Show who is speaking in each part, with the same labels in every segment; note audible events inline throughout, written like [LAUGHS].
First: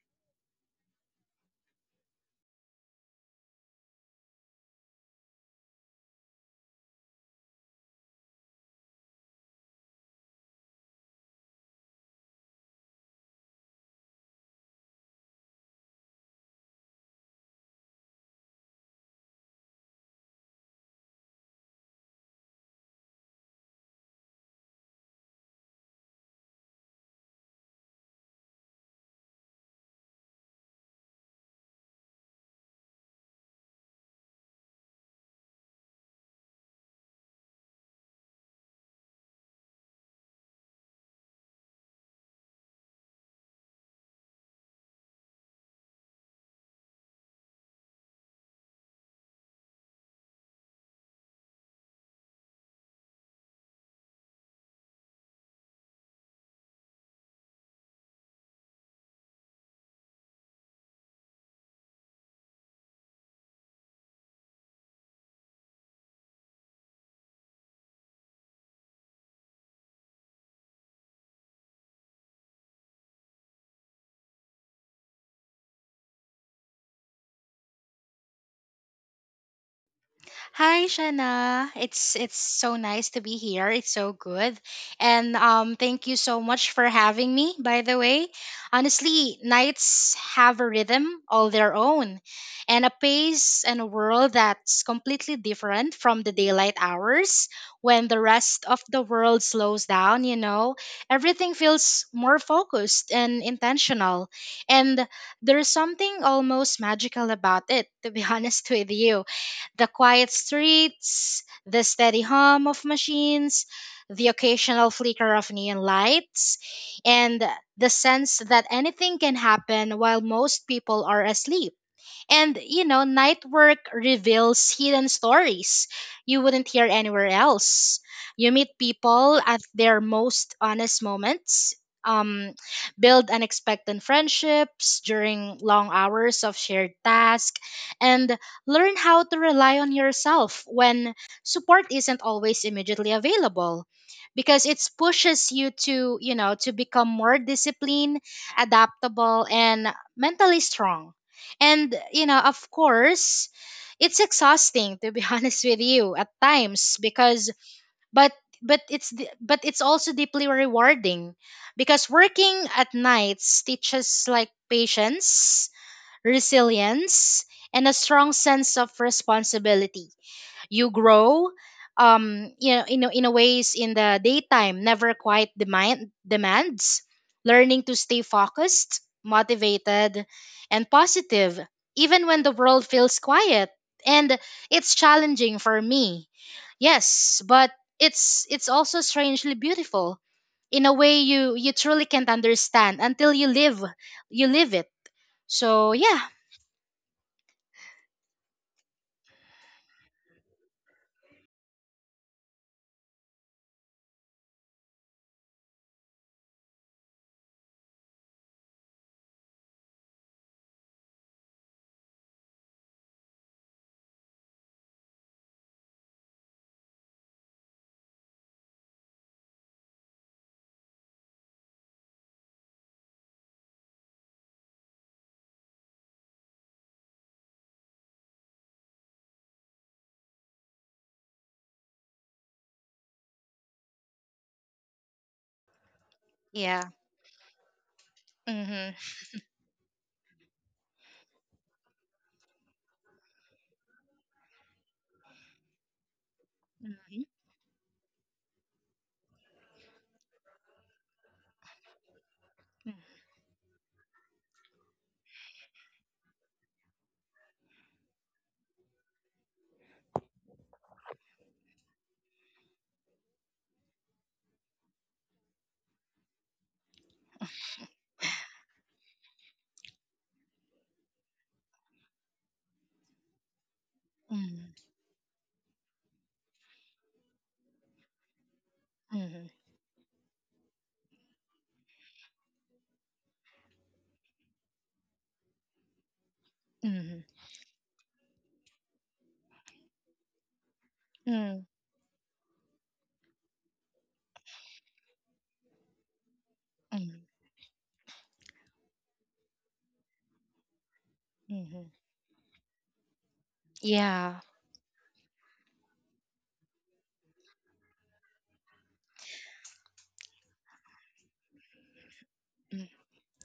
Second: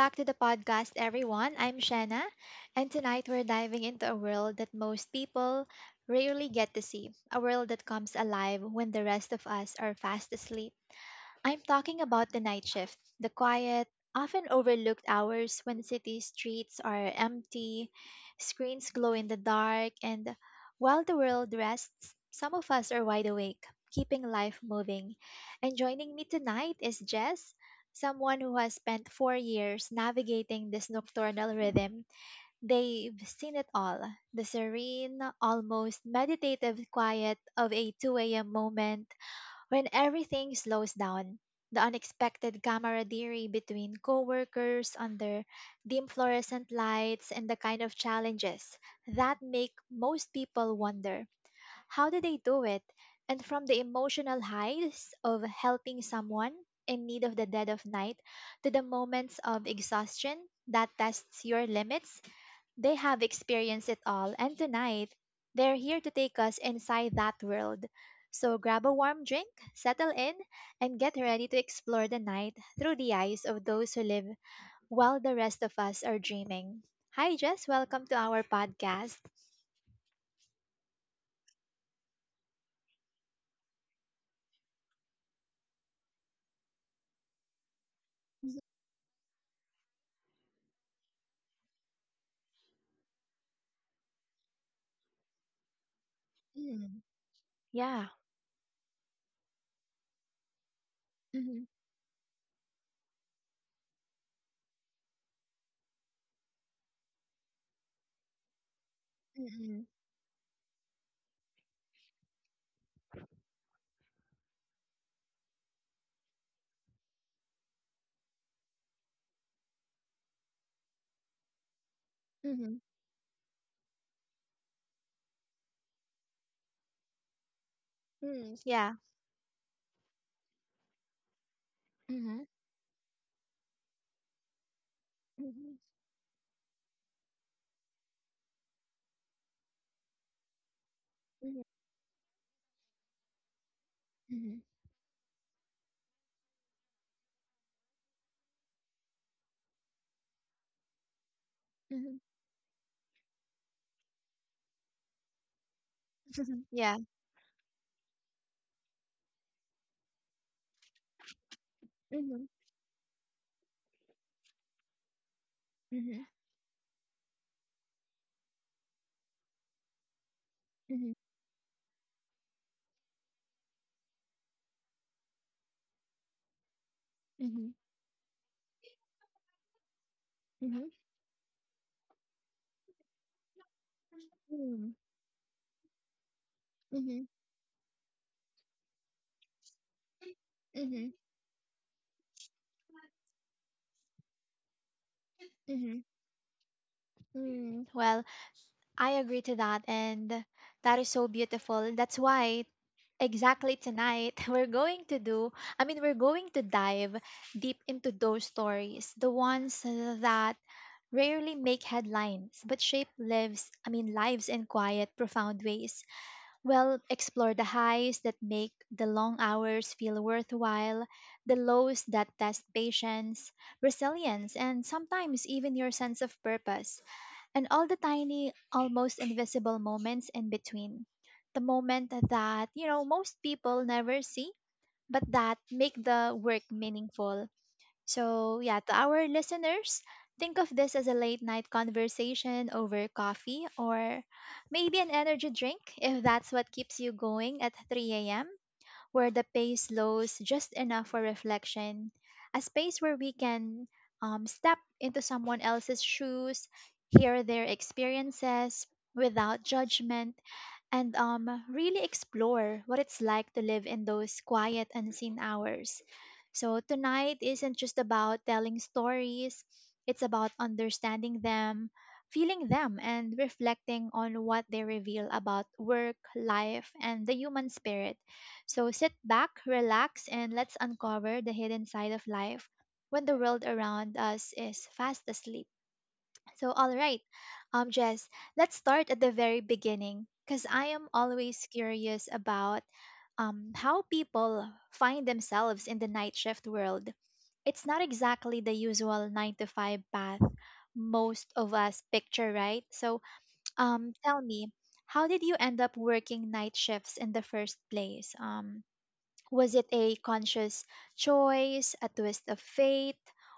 Speaker 1: back to the podcast, everyone. I'm Shanna, and tonight we're diving into a world that most people rarely get to see, a world that comes alive when the rest of us are fast asleep. I'm talking about the night shift, the quiet, often overlooked hours when city streets are empty, screens glow in the dark, and while the world rests, some of us are wide awake, keeping life moving. And joining me tonight is Jess, someone who has spent 4 years navigating this nocturnal rhythm. They've seen it all, the serene, almost meditative quiet of a 2 a.m. moment when everything slows down, the unexpected camaraderie between coworkers under dim fluorescent lights, and the kind of challenges that make most people wonder, how do they do it? And from the emotional highs of helping someone in need of the dead of night, to the moments of exhaustion that tests your limits, they have experienced it all, and tonight they're here to take us inside that world. So grab a warm drink, settle in, and get ready to explore the night through the eyes of those who live while the rest of us are dreaming. Hi, Jess. Welcome to our podcast.
Speaker 2: Hi, Shana. It's so nice to be here. It's so good, and thank you so much for having me. By the way, honestly, nights have a rhythm all their own, and a pace and a world that's completely different from the daylight
Speaker 1: Mhm.
Speaker 2: hours
Speaker 1: Yeah.
Speaker 2: when the rest of the world slows down. You know, everything
Speaker 1: Mhm.
Speaker 2: feels more focused and intentional, and there's something almost magical about it. To be [LAUGHS] honest with you,
Speaker 1: Mhm.
Speaker 2: the quiet streets, the steady hum of machines, the occasional flicker of neon lights, and the sense that anything can happen while most people are asleep. And,
Speaker 1: Mhm.
Speaker 2: you know, night work reveals hidden stories you wouldn't hear anywhere else.
Speaker 1: Mhm.
Speaker 2: You meet
Speaker 1: Yeah.
Speaker 2: people at their most honest moments,
Speaker 1: Mhm.
Speaker 2: um, build unexpected friendships during
Speaker 1: Mhm.
Speaker 2: long hours of shared task, and learn how to rely on yourself when
Speaker 1: Mhm.
Speaker 2: support isn't always immediately available
Speaker 1: Mhm.
Speaker 2: because it pushes you to, you know, to become more disciplined, adaptable, and mentally strong, and,
Speaker 1: Mhm.
Speaker 2: you know, of course, it's exhausting to be [LAUGHS] honest with you
Speaker 1: [LAUGHS]
Speaker 2: at
Speaker 1: Mhm. Yeah.
Speaker 2: times because but but it's also deeply rewarding because
Speaker 1: Mhm.
Speaker 2: working at nights teaches like patience,
Speaker 1: Mhm.
Speaker 2: resilience, and a strong sense of responsibility. You
Speaker 1: Mhm.
Speaker 2: grow, you know, in a ways in the daytime never quite demands,
Speaker 1: Mhm.
Speaker 2: learning to stay focused, motivated,
Speaker 1: Mhm.
Speaker 2: and positive even when the world feels quiet, and
Speaker 1: Mhm.
Speaker 2: it's challenging for me,
Speaker 1: Mhm.
Speaker 2: yes, but it's also strangely beautiful in a
Speaker 1: Mhm.
Speaker 2: way you truly can't understand until you live, you live it.
Speaker 1: Mhm.
Speaker 2: So yeah,
Speaker 1: Mm, well, I agree to that, and that is so beautiful. That's why exactly tonight [LAUGHS] we're going to do, I mean, we're going to dive deep into those stories, the ones that rarely make headlines but shape lives, I mean, lives in quiet, profound ways. We'll explore the highs that make the long hours feel worthwhile, the lows that test patience, resilience, and sometimes even your sense of purpose, and all the tiny, almost invisible moments in between. The moment that, you know, most people never see, but that make the work
Speaker 2: yeah.
Speaker 1: meaningful. So, yeah, to
Speaker 2: Mm-hmm.
Speaker 1: our listeners, think of this as a late night conversation over coffee, or maybe an energy drink if that's what keeps you going at 3 a.m, where the pace slows just enough for reflection, a space where we can step into someone else's shoes, hear their experiences without judgment, and really explore what it's like to live in those quiet, unseen hours. So, tonight isn't just about telling stories, it's about understanding them, feeling them, and reflecting on what they
Speaker 2: Mm-hmm.
Speaker 1: reveal about work, life, and the human spirit. So, sit back, relax, and let's uncover the hidden side of life when the world around us is fast asleep. So, all right,
Speaker 2: Mm-hmm.
Speaker 1: Jess, let's start at the very beginning, because I am always
Speaker 2: Mm-hmm.
Speaker 1: curious about how people find themselves in the night shift world.
Speaker 2: Mm,
Speaker 1: It's not exactly the usual nine to five path most of
Speaker 2: mhm.
Speaker 1: us picture, right? So, tell
Speaker 2: Yeah.
Speaker 1: me, how did you end up working night shifts in the first place? Was it a conscious choice, a twist of
Speaker 2: Mm,
Speaker 1: fate,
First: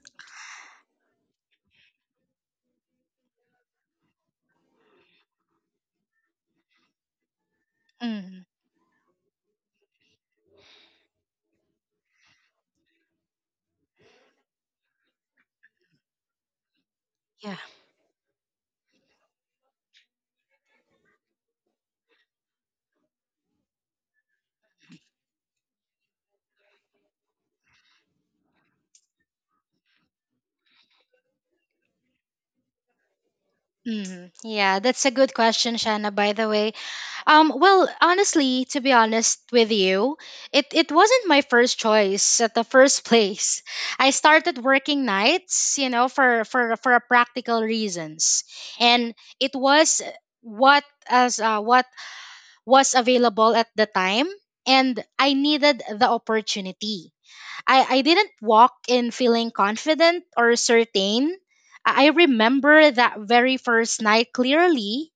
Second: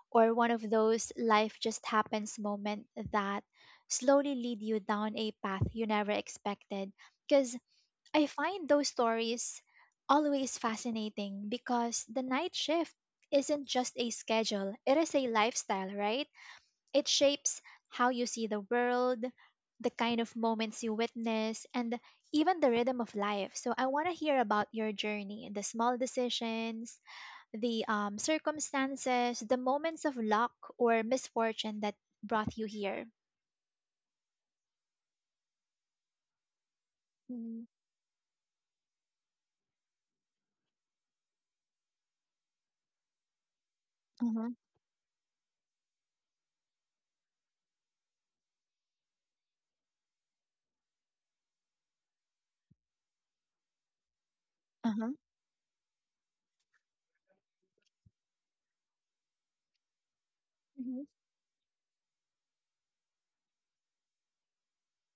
Speaker 1: or one of those life just happens moment that slowly lead you down a path you never expected? Because I
Speaker 2: mhm.
Speaker 1: find those stories always fascinating, because the night shift isn't just a schedule, it is a lifestyle, right? It
Speaker 2: Yeah.
Speaker 1: shapes how you see the world, the kind of moments you witness, and even the rhythm of life. So I want to hear about your journey, the small decisions, the circumstances, the moments of luck or misfortune that brought you here.
Speaker 2: Mhm. Yeah, that's a good question, Shanna, by the way.
Speaker 1: Mm-hmm.
Speaker 2: Well, honestly, to be honest with you, it wasn't my first choice at the first [LAUGHS] place. I
Speaker 1: Uh-huh.
Speaker 2: started working nights, you know, for a practical reasons. And it was what was available at the time, and
Speaker 1: Uh-huh.
Speaker 2: I needed the opportunity. I didn't walk in feeling confident or
Speaker 1: Mm-hmm.
Speaker 2: certain. I remember that very first night clearly.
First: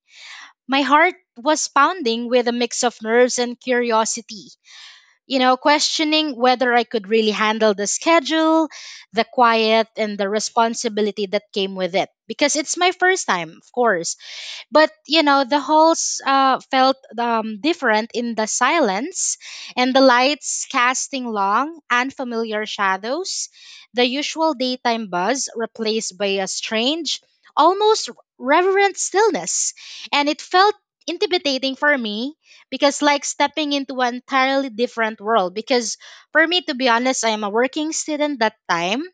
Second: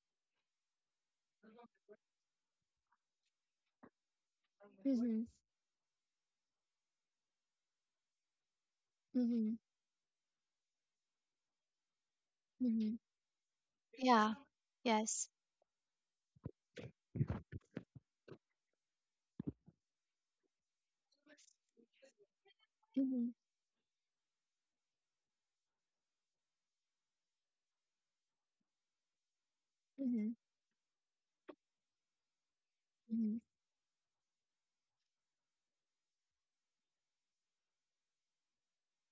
Speaker 2: My heart was pounding with a mix of nerves and curiosity,
Speaker 1: Mm-hmm.
Speaker 2: you know, questioning whether I could really handle the schedule, the
Speaker 1: Mm-hmm.
Speaker 2: quiet, and the responsibility that came with it. Because it's my
Speaker 1: Mm-hmm.
Speaker 2: first time, of course.
Speaker 1: Yeah.
Speaker 2: But you
Speaker 1: Yes.
Speaker 2: know, the halls felt different in the silence, and the lights casting long, unfamiliar
Speaker 1: Mm-hmm.
Speaker 2: shadows, the usual daytime buzz replaced by a strange, almost reverent stillness. And
Speaker 1: Mm-hmm.
Speaker 2: it felt intimidating for me because like
Speaker 1: Mm-hmm.
Speaker 2: stepping into an entirely different world. Because for me, to be honest, I am a working student that time.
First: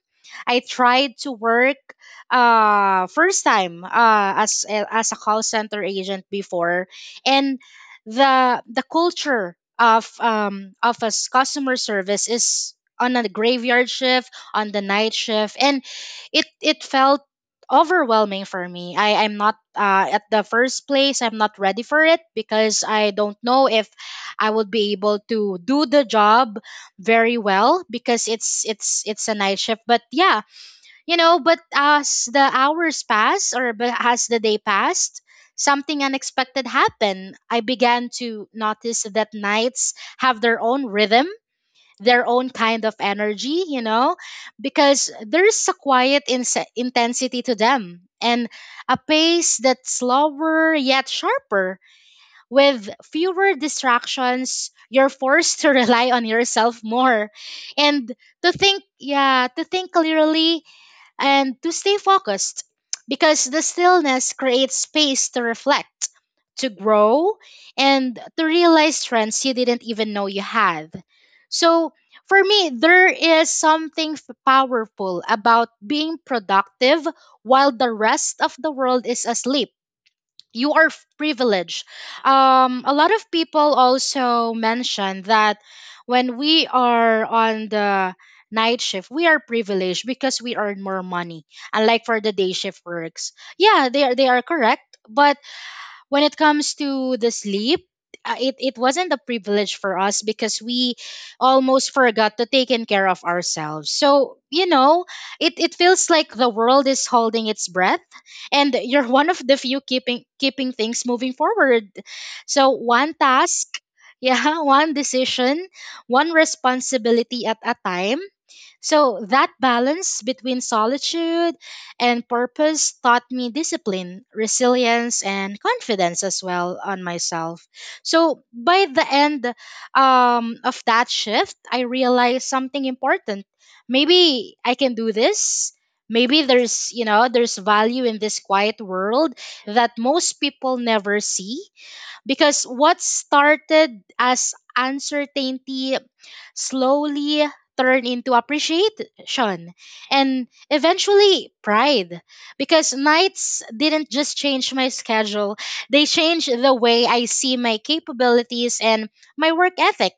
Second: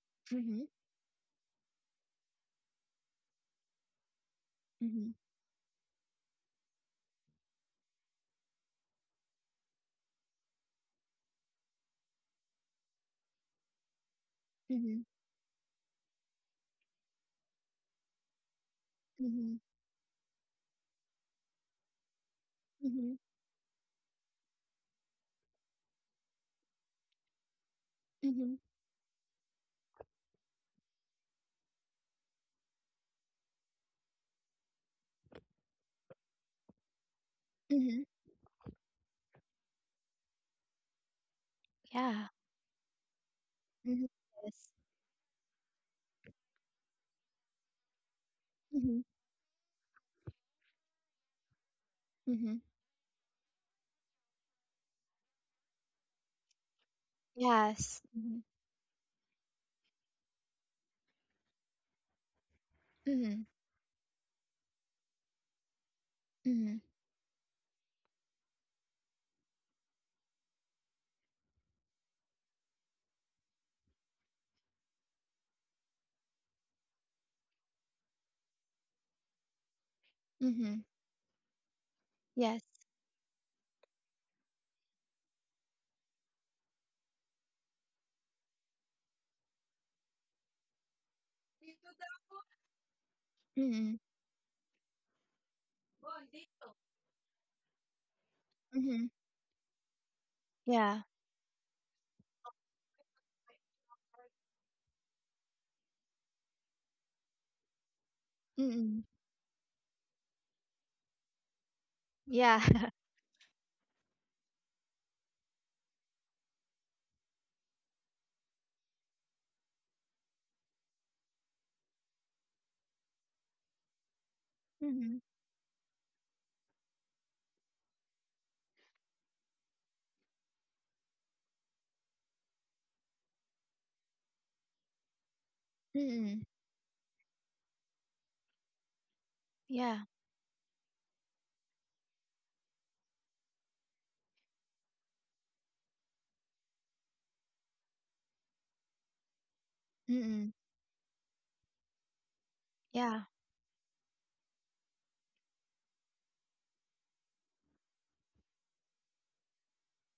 Speaker 2: I tried to work first time as
Speaker 1: Mm-hmm.
Speaker 2: a call center agent before, and the culture of customer service is on a graveyard shift, on the
Speaker 1: Mm-hmm.
Speaker 2: night shift, and it felt overwhelming for me. I'm
Speaker 1: Mm-hmm.
Speaker 2: not,
Speaker 1: Mm-hmm.
Speaker 2: at the first place I'm not ready for it because I
Speaker 1: Mm-hmm.
Speaker 2: don't know if I would be able to do the job very well because
Speaker 1: Mm-hmm.
Speaker 2: it's a night shift. But yeah, you know, but as the hours passed, or but as the day passed, something unexpected happened. I
Speaker 1: Mm-hmm.
Speaker 2: began to notice that nights have their own rhythm, their
Speaker 1: Yeah.
Speaker 2: own kind of energy, you
Speaker 1: Mm-hmm.
Speaker 2: know,
Speaker 1: Yes.
Speaker 2: because there's a quiet intensity to them, and a pace that's slower yet sharper.
Speaker 1: Mhm.
Speaker 2: With fewer distractions, you're forced to [LAUGHS] rely on yourself more.
Speaker 1: Yes.
Speaker 2: And
Speaker 1: Mhm.
Speaker 2: to think, yeah, to think clearly and to stay focused
Speaker 1: Mhm.
Speaker 2: because the stillness creates space to reflect, to
Speaker 1: Mhm.
Speaker 2: grow, and to realize strengths you didn't even know you had. So, for me, there is something powerful about being productive while the rest of the world is asleep. You
Speaker 1: Mhm.
Speaker 2: are privileged.
Speaker 1: Yes.
Speaker 2: A lot of people also mention that when we are on the night shift, we are privileged because we earn more money, unlike for the day shift works. Yeah,
Speaker 1: Mhm.
Speaker 2: they are correct, but when it comes to the sleep, it
Speaker 1: Mhm.
Speaker 2: wasn't a privilege for us because we
Speaker 1: Yeah.
Speaker 2: almost forgot to take in care of ourselves. So, you know, it feels like the world is holding its breath and
Speaker 1: Mm-mm.
Speaker 2: you're one of the few keeping, keeping things moving forward.
Speaker 1: Yeah.
Speaker 2: So
Speaker 1: [LAUGHS]
Speaker 2: one task, yeah, [LAUGHS] one decision, one responsibility at a time. So that balance between solitude and purpose taught me discipline,
Speaker 1: Mm-hmm.
Speaker 2: resilience, and confidence as well on myself. So by the end of that shift, I realized something important. Maybe I can do this.
Speaker 1: Mm-mm.
Speaker 2: Maybe there's, you know, there's value in this quiet world that
Speaker 1: Yeah.
Speaker 2: most people never see because what started as uncertainty slowly turn into appreciation and
Speaker 1: Mm-mm.
Speaker 2: eventually pride because
Speaker 1: Yeah.
Speaker 2: nights didn't just change my schedule, they changed the way I see my capabilities and my work ethic.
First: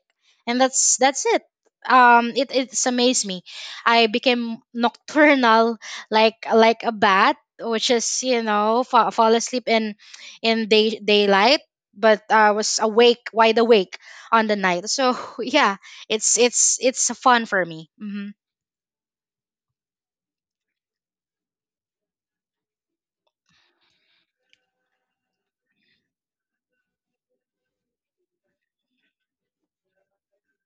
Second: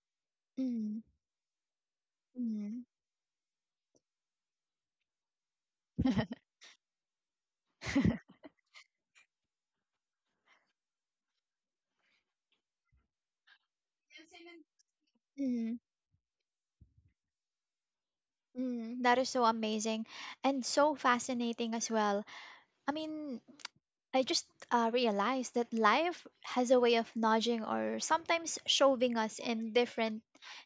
Speaker 2: And that's
Speaker 1: Mm-mm.
Speaker 2: that's it. It it's
Speaker 1: Mm-mm.
Speaker 2: amazed me. I became nocturnal,
Speaker 1: [LAUGHS]
Speaker 2: like a bat, which is, you know, fall asleep in day daylight, but I was awake, wide awake on the night. So [LAUGHS] yeah,
Speaker 1: Mm-mm.
Speaker 2: it's fun for me. Hmm.
Speaker 1: Mm-mm. That is so amazing and so fascinating as well. I mean, I just realized that life has a way of nudging, or sometimes shoving us in different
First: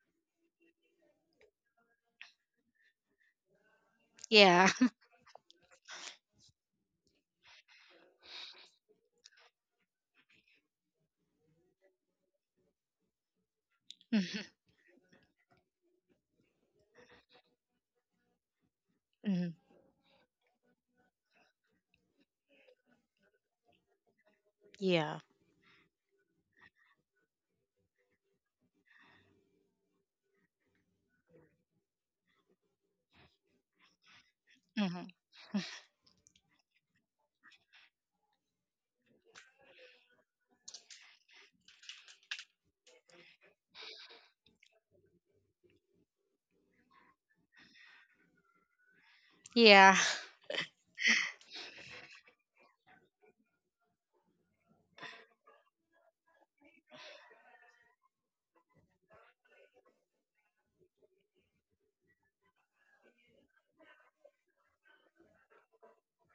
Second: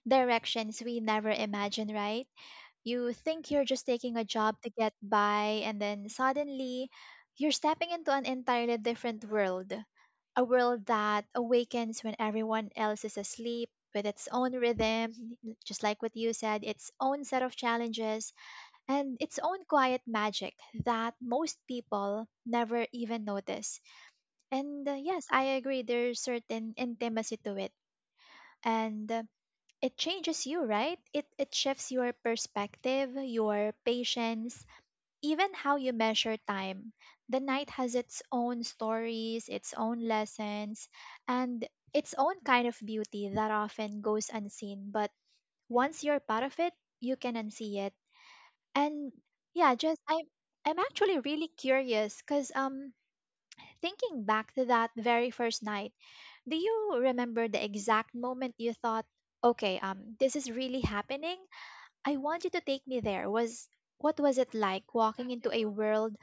Speaker 1: directions we never imagined, right? You think you're just taking a job
Speaker 2: Yeah.
Speaker 1: to get
Speaker 2: [LAUGHS]
Speaker 1: by, and then suddenly you're stepping into an entirely different world. A world that awakens when everyone else is asleep, with its
Speaker 2: Mm-hmm.
Speaker 1: own rhythm, just like what you said, its own set of challenges, and its
Speaker 2: Hmm.
Speaker 1: own quiet magic that most people never even notice. And
Speaker 2: Yeah.
Speaker 1: yes, I agree, there's certain intimacy to it. And it changes you, right? It shifts your perspective, your patience,
Speaker 2: Hmm.
Speaker 1: even how you measure time. The night has its own stories, its own lessons, and its own kind of beauty that often goes unseen, but once you're part of it, you can unsee it. And yeah,
Speaker 2: Yeah.
Speaker 1: just I I'm actually really curious cuz thinking back to that very first night, do you remember the exact moment you thought, okay, this is really happening? I want you to take me there. Was What was it like walking into a world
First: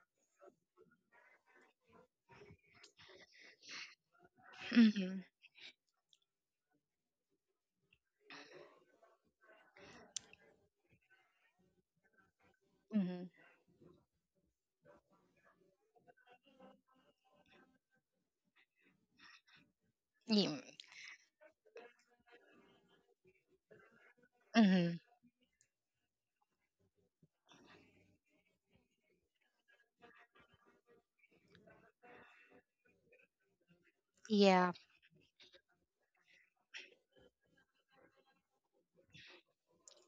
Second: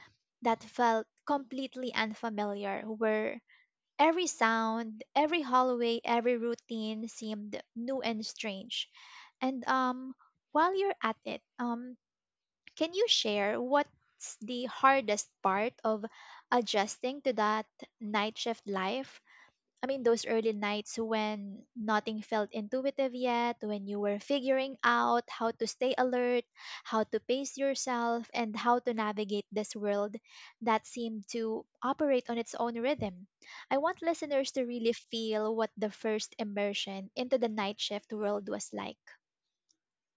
Speaker 1: that felt completely unfamiliar, where every
Speaker 2: [LAUGHS]
Speaker 1: sound,
Speaker 2: Hmm.
Speaker 1: every hallway, every routine seemed new and strange? And while you're at it, can you
Speaker 2: Hmm.
Speaker 1: share, what's the hardest part of adjusting to that night shift life? I mean, those
Speaker 2: Yeah.
Speaker 1: early nights when nothing felt intuitive yet, when you were figuring
Speaker 2: Hmm.
Speaker 1: out how to stay alert, how to pace yourself, and how to navigate this world that seemed to operate on its own rhythm. I want listeners to
Speaker 2: Yeah.
Speaker 1: really feel what the first immersion into the night shift world was like.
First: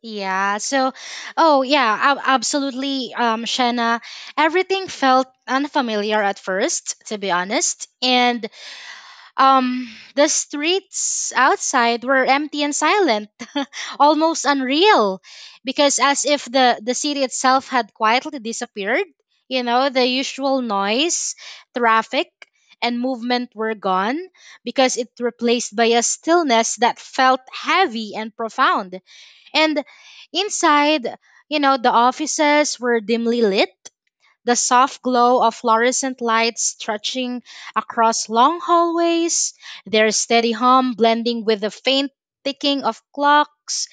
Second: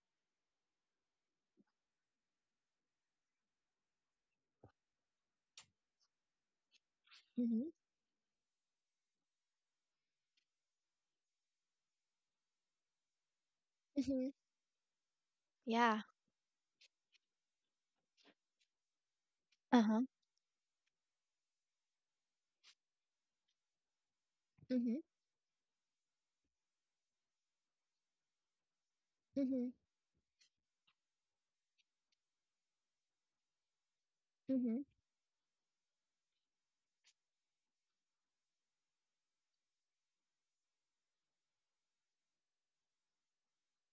Speaker 2: Yeah. So, oh yeah, absolutely, Shanna. Everything felt unfamiliar at first, to be
Speaker 1: Mm-hmm.
Speaker 2: honest, and um, the streets outside were empty and silent, [LAUGHS]
Speaker 1: Mm-hmm.
Speaker 2: almost unreal, because
Speaker 1: Yeah.
Speaker 2: as if the city itself had quietly disappeared. You
Speaker 1: Uh
Speaker 2: know,
Speaker 1: huh.
Speaker 2: the usual noise, traffic, and movement were gone
Speaker 1: Mm-hmm.
Speaker 2: because it replaced by a stillness that felt heavy and profound. And inside, you know, the offices were dimly lit, the
Speaker 1: Mm-hmm.
Speaker 2: soft glow of fluorescent lights stretching across long hallways, their steady hum blending with the faint ticking of clocks.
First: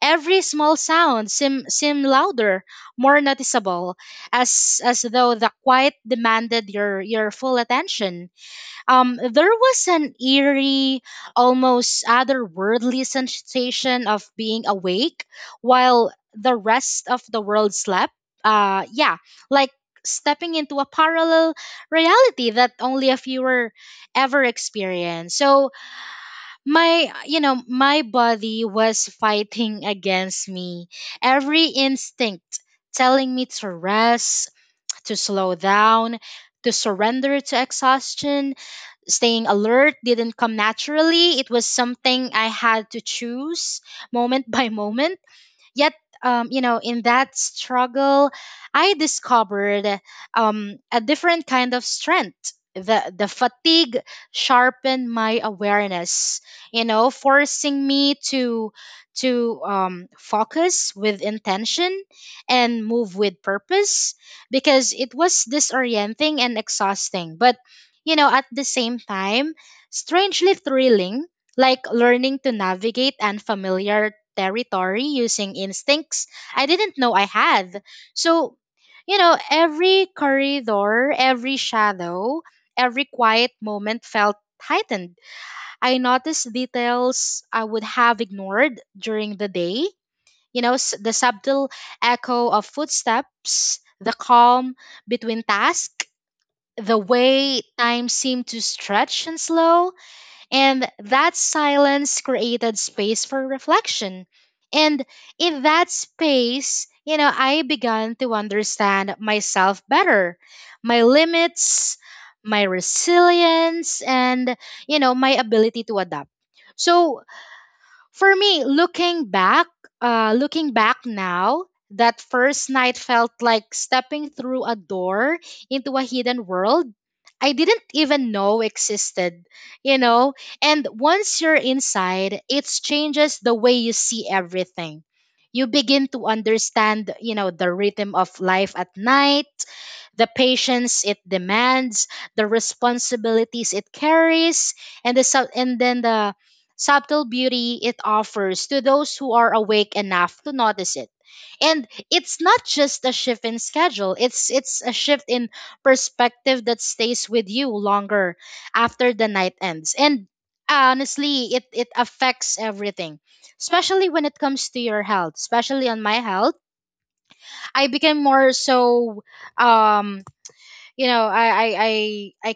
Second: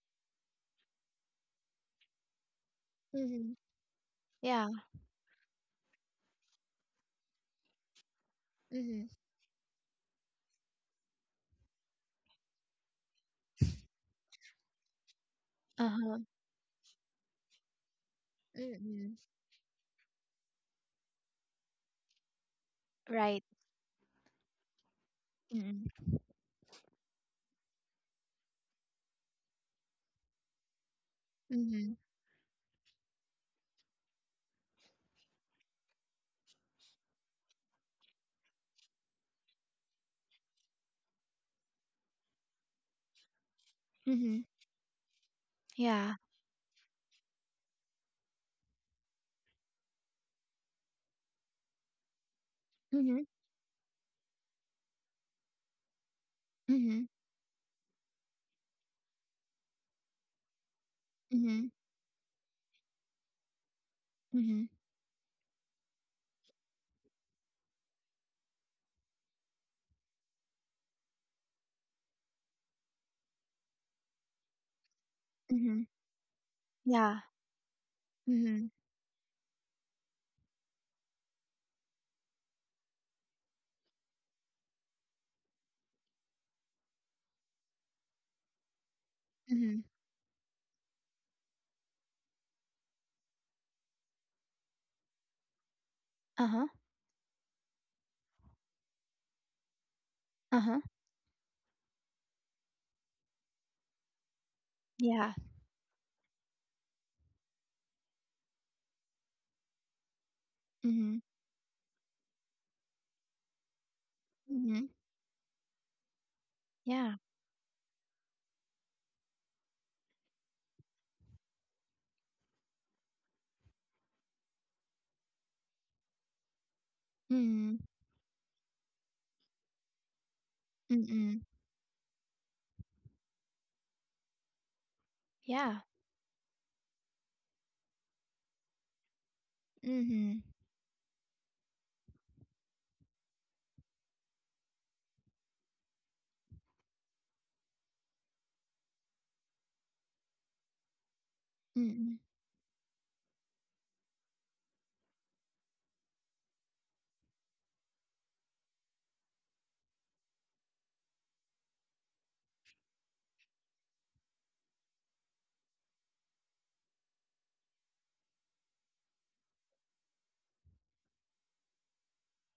Speaker 2: Every small sound seemed seem louder, more
Speaker 1: Mm-hmm.
Speaker 2: noticeable,
Speaker 1: Yeah.
Speaker 2: as though the quiet demanded your full attention.
Speaker 1: Mm-hmm.
Speaker 2: There was an eerie, almost otherworldly sensation of being awake while
Speaker 1: Uh-huh.
Speaker 2: the rest of the world slept.
Speaker 1: Mm-hmm.
Speaker 2: Yeah, like stepping into a parallel reality that only a few
Speaker 1: Right.
Speaker 2: were ever experienced. So
Speaker 1: Mm-hmm.
Speaker 2: my, you know, my body was fighting against me. Every
Speaker 1: Mm-hmm.
Speaker 2: instinct telling me to rest, to slow down, to surrender to exhaustion. Staying alert didn't come naturally. It was something I had to choose
Speaker 1: Mm-hmm.
Speaker 2: moment [LAUGHS] by moment. Yet,
Speaker 1: Yeah.
Speaker 2: you know, in that struggle, I discovered a different kind of strength.
Speaker 1: Mm-hmm.
Speaker 2: The fatigue sharpened my awareness, you
Speaker 1: Mm-hmm.
Speaker 2: know, forcing me to focus with
Speaker 1: Mm-hmm.
Speaker 2: intention and move with purpose
Speaker 1: Mm-hmm.
Speaker 2: because it was disorienting and exhausting. But you know, at the same time, strangely thrilling, like learning to navigate unfamiliar territory using
Speaker 1: Mm-hmm.
Speaker 2: instincts I didn't know
Speaker 1: Yeah.
Speaker 2: I had. So,
Speaker 1: Mm-hmm.
Speaker 2: you know, every corridor, every shadow, every quiet moment felt heightened. I noticed details I would have ignored during the
Speaker 1: Mm-hmm.
Speaker 2: day. You know, the subtle echo of footsteps, the calm between tasks,
Speaker 1: Uh-huh.
Speaker 2: the way time seemed to stretch and slow.
Speaker 1: Uh-huh.
Speaker 2: And that silence created space for reflection. And
Speaker 1: Yeah.
Speaker 2: in that space, you know, I began to understand myself better, my
Speaker 1: Mm-hmm.
Speaker 2: limits, my resilience, and,
Speaker 1: Mm-hmm.
Speaker 2: you know, my ability to adapt.
Speaker 1: Yeah.
Speaker 2: So for me, looking back now, that first night felt like stepping through a door into a hidden world I
Speaker 1: Mm-hmm.
Speaker 2: didn't even know existed, you know? And once
Speaker 1: Mm-hmm.
Speaker 2: you're inside, it changes the way you see everything. You
Speaker 1: Yeah.
Speaker 2: begin to understand, you know, the rhythm of life at night, the
Speaker 1: Mm-hmm.
Speaker 2: patience it demands, the responsibilities it carries, and the subtle beauty it offers to those who are awake enough to notice it. And
Speaker 1: Mm-hmm.
Speaker 2: it's not just a shift in schedule, it's a shift in perspective that stays with you longer after the night ends. And honestly, it affects everything, especially when it comes to your health, especially on my health. I became more so um you know, I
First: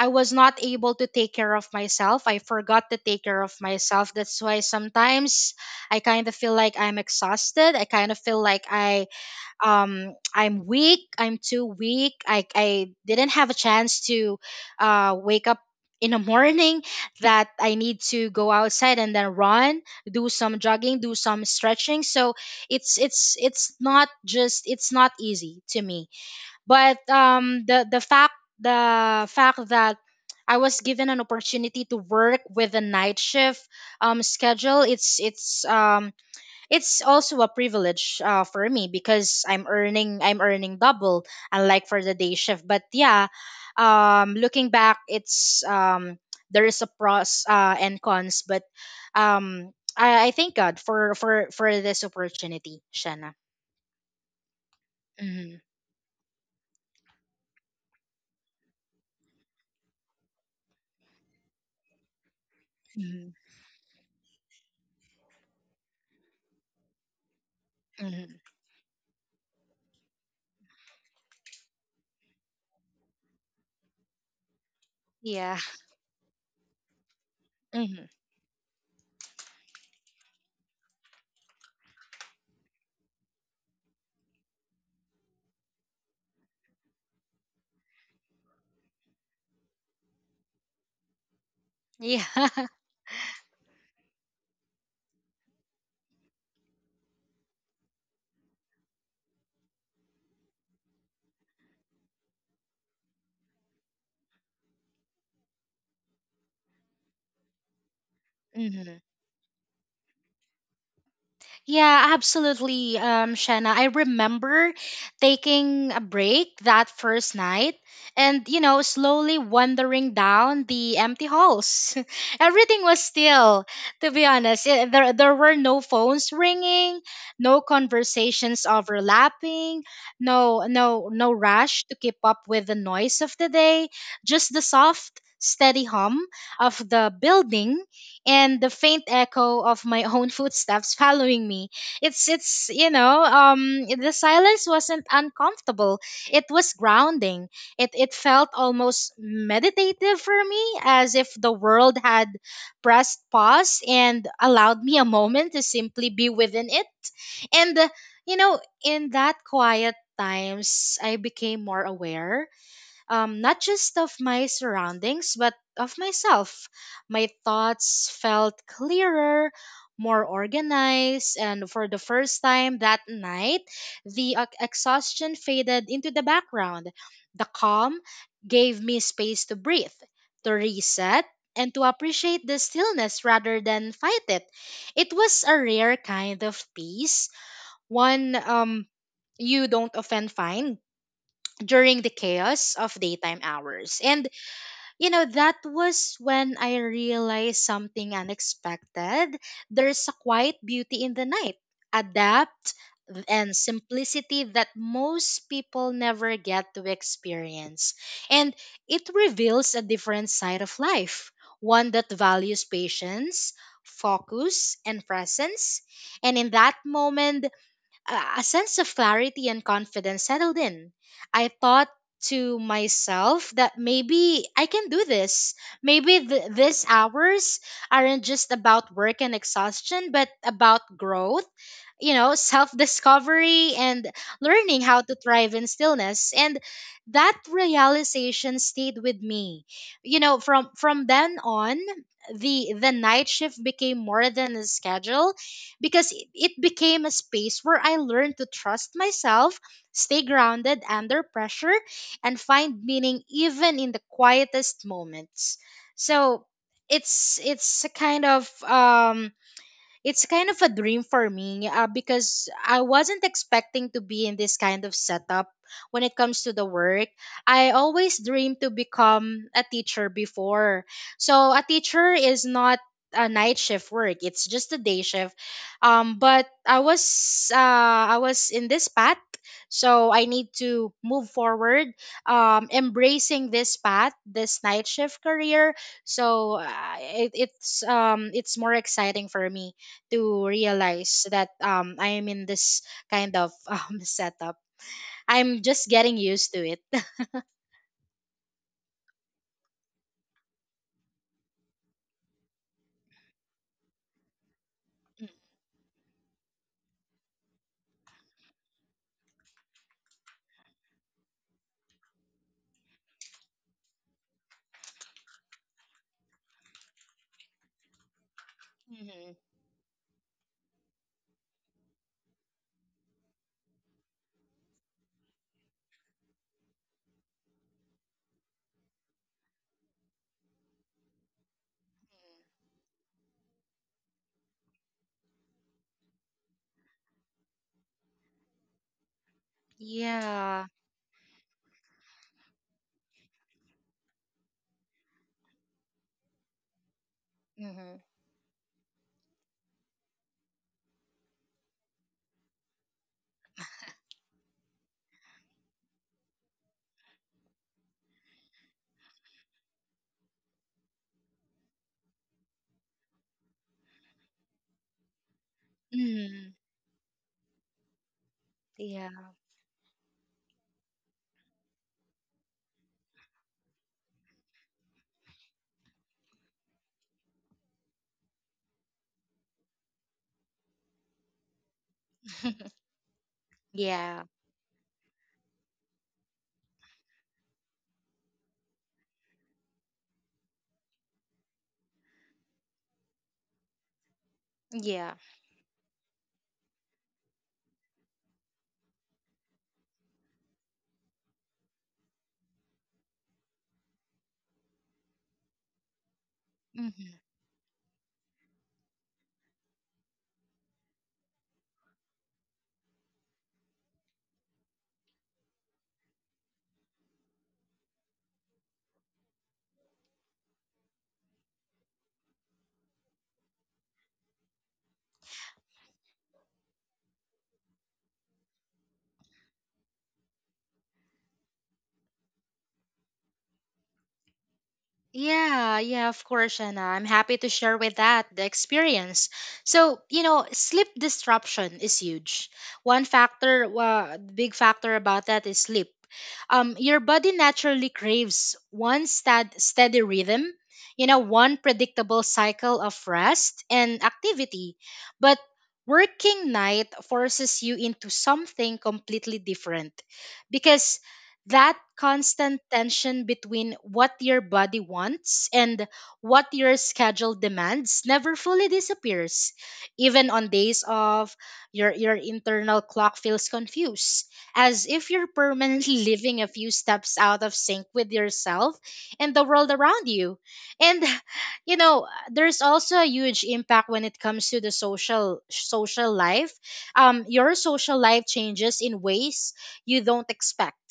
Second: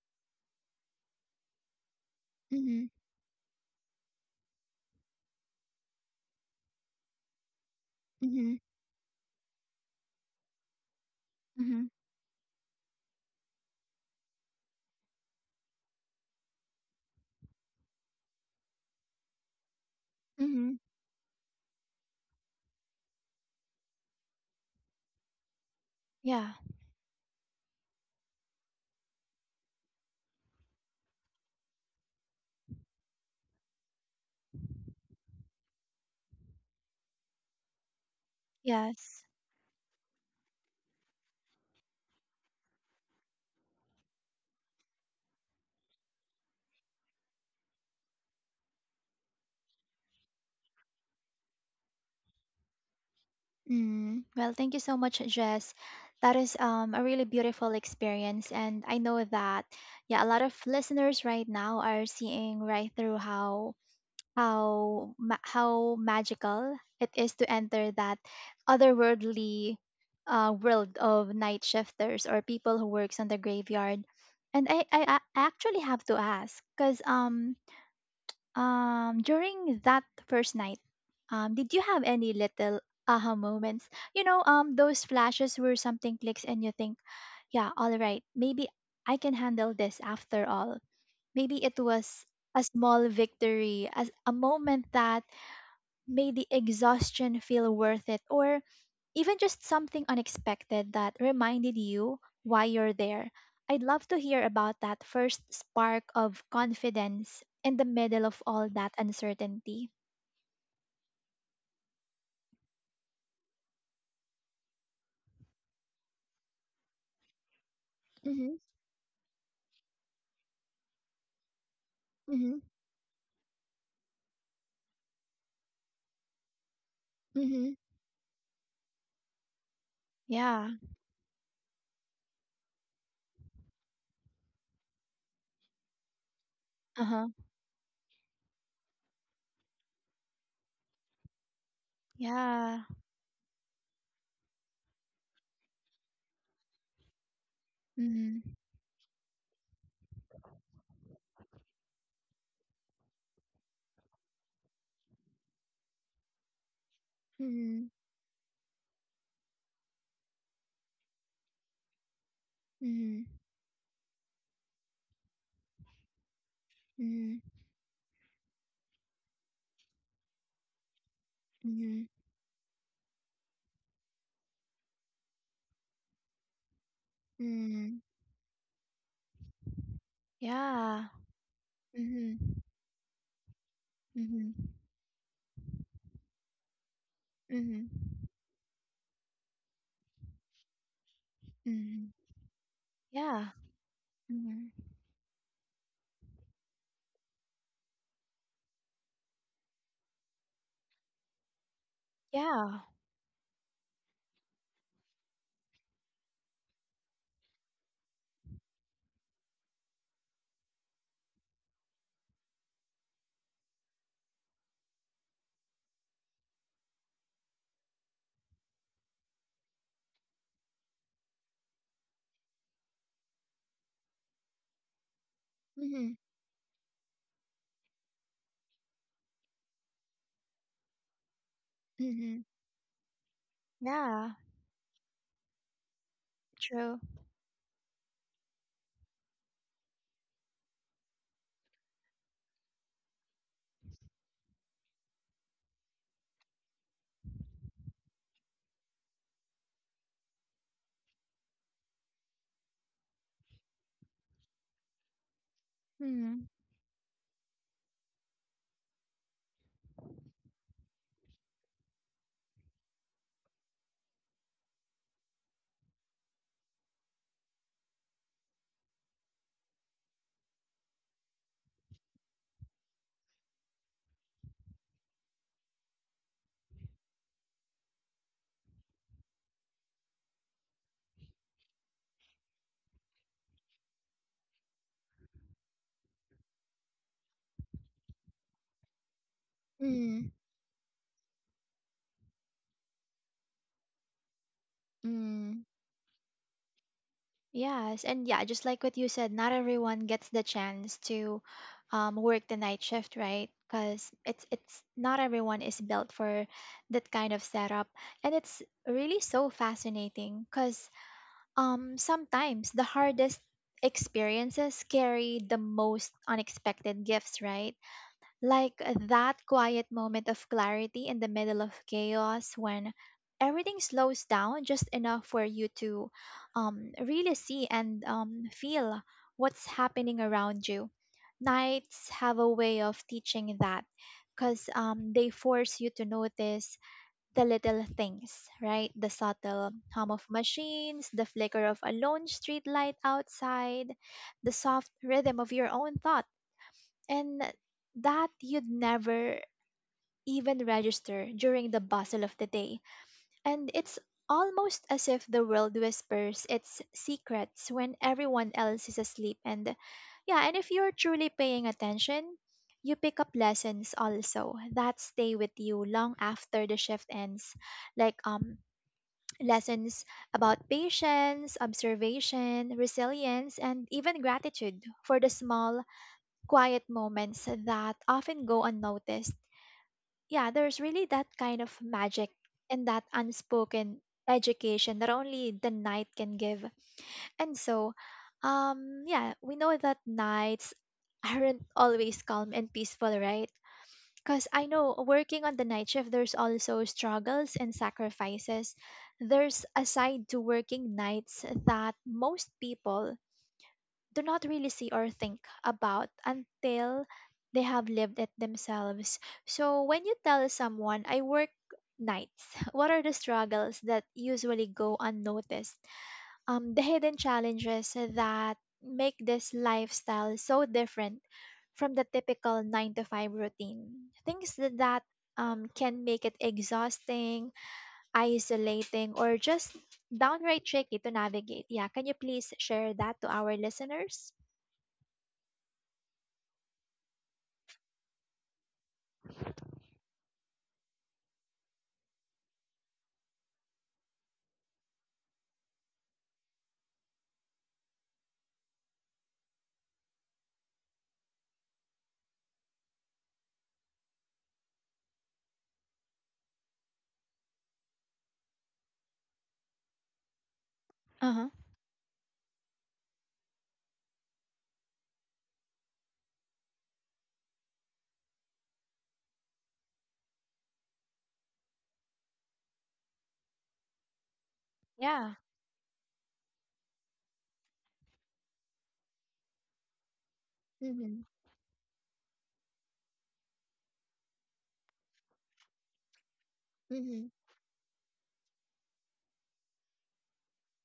Speaker 2: I was not able to take care of myself. I forgot
Speaker 1: Mm-hmm.
Speaker 2: to take care of myself. That's why sometimes I kind of feel like I'm exhausted. I kind of feel
Speaker 1: Mm-hmm.
Speaker 2: like I, I'm weak. I'm too
Speaker 1: Mm-hmm.
Speaker 2: weak. I didn't have a chance to wake up in the morning, that I need to go outside and then run, do some
Speaker 1: Mm-hmm.
Speaker 2: jogging, do some stretching. So it's not just, it's not easy to me,
Speaker 1: Yeah.
Speaker 2: but the fact, the fact that I was given an opportunity to work with a night shift schedule, it's also a privilege, for me
Speaker 1: Yes.
Speaker 2: because I'm earning double, unlike for the day shift. But yeah, looking back, it's there is a pros and cons, but um I thank God for this opportunity, Shanna.
Speaker 1: Mm, well, thank you so much,
Speaker 2: Hmm.
Speaker 1: Jess. That is a really beautiful experience. And I know that, yeah, a lot of listeners right now are seeing right through
Speaker 2: Hmm.
Speaker 1: how how magical it is to enter that
Speaker 2: Hmm.
Speaker 1: otherworldly world of night shifters, or people who works on the graveyard. And I
Speaker 2: Yeah.
Speaker 1: actually have to ask, because
Speaker 2: Hmm.
Speaker 1: during that first night, did you have any little aha moments? You know, those flashes where something clicks and you think, yeah, all right, maybe I can handle this after all. Maybe it
Speaker 2: Yeah.
Speaker 1: was a
Speaker 2: [LAUGHS]
Speaker 1: small victory, as a moment that made the exhaustion feel worth it, or even just something unexpected that reminded you why you're there. I'd love to hear about that first spark of confidence in the middle of all that
Speaker 2: Hmm.
Speaker 1: uncertainty.
Speaker 2: Yeah, absolutely, Shanna. I remember taking a break that first night and, you
Speaker 1: Mhm.
Speaker 2: know, slowly wandering down the empty halls. [LAUGHS]
Speaker 1: Mhm.
Speaker 2: Everything was still, to be honest. There were no phones ringing, no
Speaker 1: Mhm.
Speaker 2: conversations overlapping, no,
Speaker 1: Yeah.
Speaker 2: no, no rush to keep up with the noise of the day, just the soft, steady hum of the
Speaker 1: Uh-huh.
Speaker 2: building and the faint echo of my [LAUGHS] own footsteps following me. It's it's
Speaker 1: Yeah.
Speaker 2: you know um the silence wasn't uncomfortable. It was grounding. It
Speaker 1: Mhm.
Speaker 2: felt almost meditative for me, as if the world had pressed pause and allowed me a moment to simply be within it. And
Speaker 1: Mhm.
Speaker 2: You know, in that quiet times, I became more aware
Speaker 1: Mhm.
Speaker 2: not just of my surroundings, but of myself. My
Speaker 1: Mhm.
Speaker 2: thoughts felt clearer, more organized, and for the
Speaker 1: Mhm.
Speaker 2: first time that night, the exhaustion faded into the background. The calm
Speaker 1: Mhm.
Speaker 2: gave me space to breathe, to
Speaker 1: Yeah.
Speaker 2: reset, and to appreciate the
Speaker 1: Mhm.
Speaker 2: stillness rather than fight it.
Speaker 1: Mhm.
Speaker 2: It was a rare kind of peace,
Speaker 1: Mhm.
Speaker 2: one you don't often find during the
Speaker 1: Mhm.
Speaker 2: chaos of daytime
Speaker 1: Yeah.
Speaker 2: hours. And,
Speaker 1: Mhm.
Speaker 2: you know, that was when I realized something unexpected. There's a quiet beauty in the night, adapt
Speaker 1: Yeah.
Speaker 2: and simplicity that most people never get to experience. And it reveals a different side of life, one that values patience. Focus and presence. And in that moment, a sense of clarity and confidence settled in. I thought to myself that maybe I can do this.
Speaker 1: Mhm.
Speaker 2: Maybe these hours aren't just about work and exhaustion, but about growth, you know,
Speaker 1: Mhm.
Speaker 2: self discovery and
Speaker 1: Yeah,
Speaker 2: learning how to thrive in stillness. And
Speaker 1: true.
Speaker 2: that realization stayed with me. You know, from then on, the night shift became more than a schedule because it became a space where I learned to trust myself, stay grounded under pressure, and find meaning even in the quietest moments. So
Speaker 1: Mm,
Speaker 2: it's a kind of it's kind of a dream for me because I wasn't expecting to be in this kind of setup when it comes to the work. I always dreamed to become a teacher before. So a teacher is not a night shift work, it's just a day shift, but I was I was in this path, so I need to move forward, embracing this path, this night shift career. So it's more exciting for me
Speaker 1: mm,
Speaker 2: to realize that I am in this kind of [LAUGHS] setup. I'm
Speaker 1: mm.
Speaker 2: just getting used to it.
Speaker 1: Yes, and yeah, just like what you said, not everyone gets the chance to work the night shift, right? Because it's not everyone is built for that kind of setup, and it's really so fascinating. Because sometimes the hardest experiences carry the most unexpected gifts, right? Like
Speaker 2: [LAUGHS] Hmm.
Speaker 1: that quiet moment of clarity in the middle of chaos, when everything slows down just enough for you to really see and feel what's happening around you. Nights have a way of teaching that, because they force you to notice the little things, right? The subtle hum of
Speaker 2: Yeah.
Speaker 1: machines, the flicker of a lone street light outside, the soft rhythm of your own thoughts, and
Speaker 2: Hmm.
Speaker 1: that you'd never even register during the bustle of the day. And it's almost as if the world whispers its secrets when everyone else is asleep. And yeah, and if you're truly paying attention, you pick up lessons also that stay with you long
Speaker 2: Hmm.
Speaker 1: after the shift ends, like
Speaker 2: Yeah.
Speaker 1: lessons about patience, observation, resilience, and even gratitude for the small, quiet moments that often go unnoticed. Yeah, there's really that kind of magic and that unspoken
Speaker 2: Yeah.
Speaker 1: education that only the night can give. And so, yeah, we know that nights aren't always calm and peaceful, right? Because I know
Speaker 2: Yeah.
Speaker 1: working on the night shift, there's also struggles and sacrifices. There's a side to working nights that most people do not really see or think about until
Speaker 2: Mm-hmm.
Speaker 1: they have lived it themselves. So when you tell someone, I work nights, [LAUGHS] what are the struggles that usually go unnoticed? The hidden challenges that make this lifestyle so different from the typical 9 to 5 routine. Things that, can make it exhausting, isolating, or just downright tricky to navigate. Yeah, can you please share that to our listeners?
Speaker 2: Yeah, yeah, of course, Anna. I'm happy to share with that the experience. So, you know, sleep disruption is huge. One factor, big factor about that is sleep. Your body naturally craves one steady rhythm, you know, one predictable cycle of rest and activity. But working night forces you into something completely different because
Speaker 1: Uh-huh.
Speaker 2: that constant tension between what your body wants and what your schedule demands never fully disappears. Even on days off, your internal clock feels confused, as if you're
Speaker 1: Yeah.
Speaker 2: permanently [LAUGHS] living a few steps out of sync with yourself and the world around you. And
Speaker 1: Mm-hmm.
Speaker 2: [LAUGHS] you know, there's also a huge impact when it comes to the social life.
Speaker 1: Mm-hmm.
Speaker 2: Your social life changes in ways you don't expect.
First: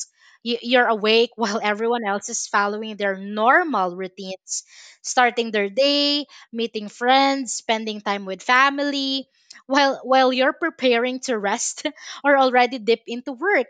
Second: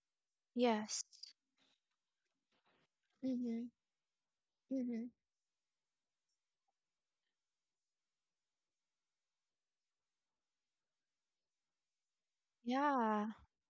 Speaker 2: You're
Speaker 1: Yes.
Speaker 2: awake [LAUGHS] while everyone else is following their
Speaker 1: Mm-hmm.
Speaker 2: normal routines,
Speaker 1: Mm-hmm.
Speaker 2: starting their day, meeting friends, spending time with family, while you're preparing to rest [LAUGHS] or already dip
Speaker 1: Yeah.
Speaker 2: into work.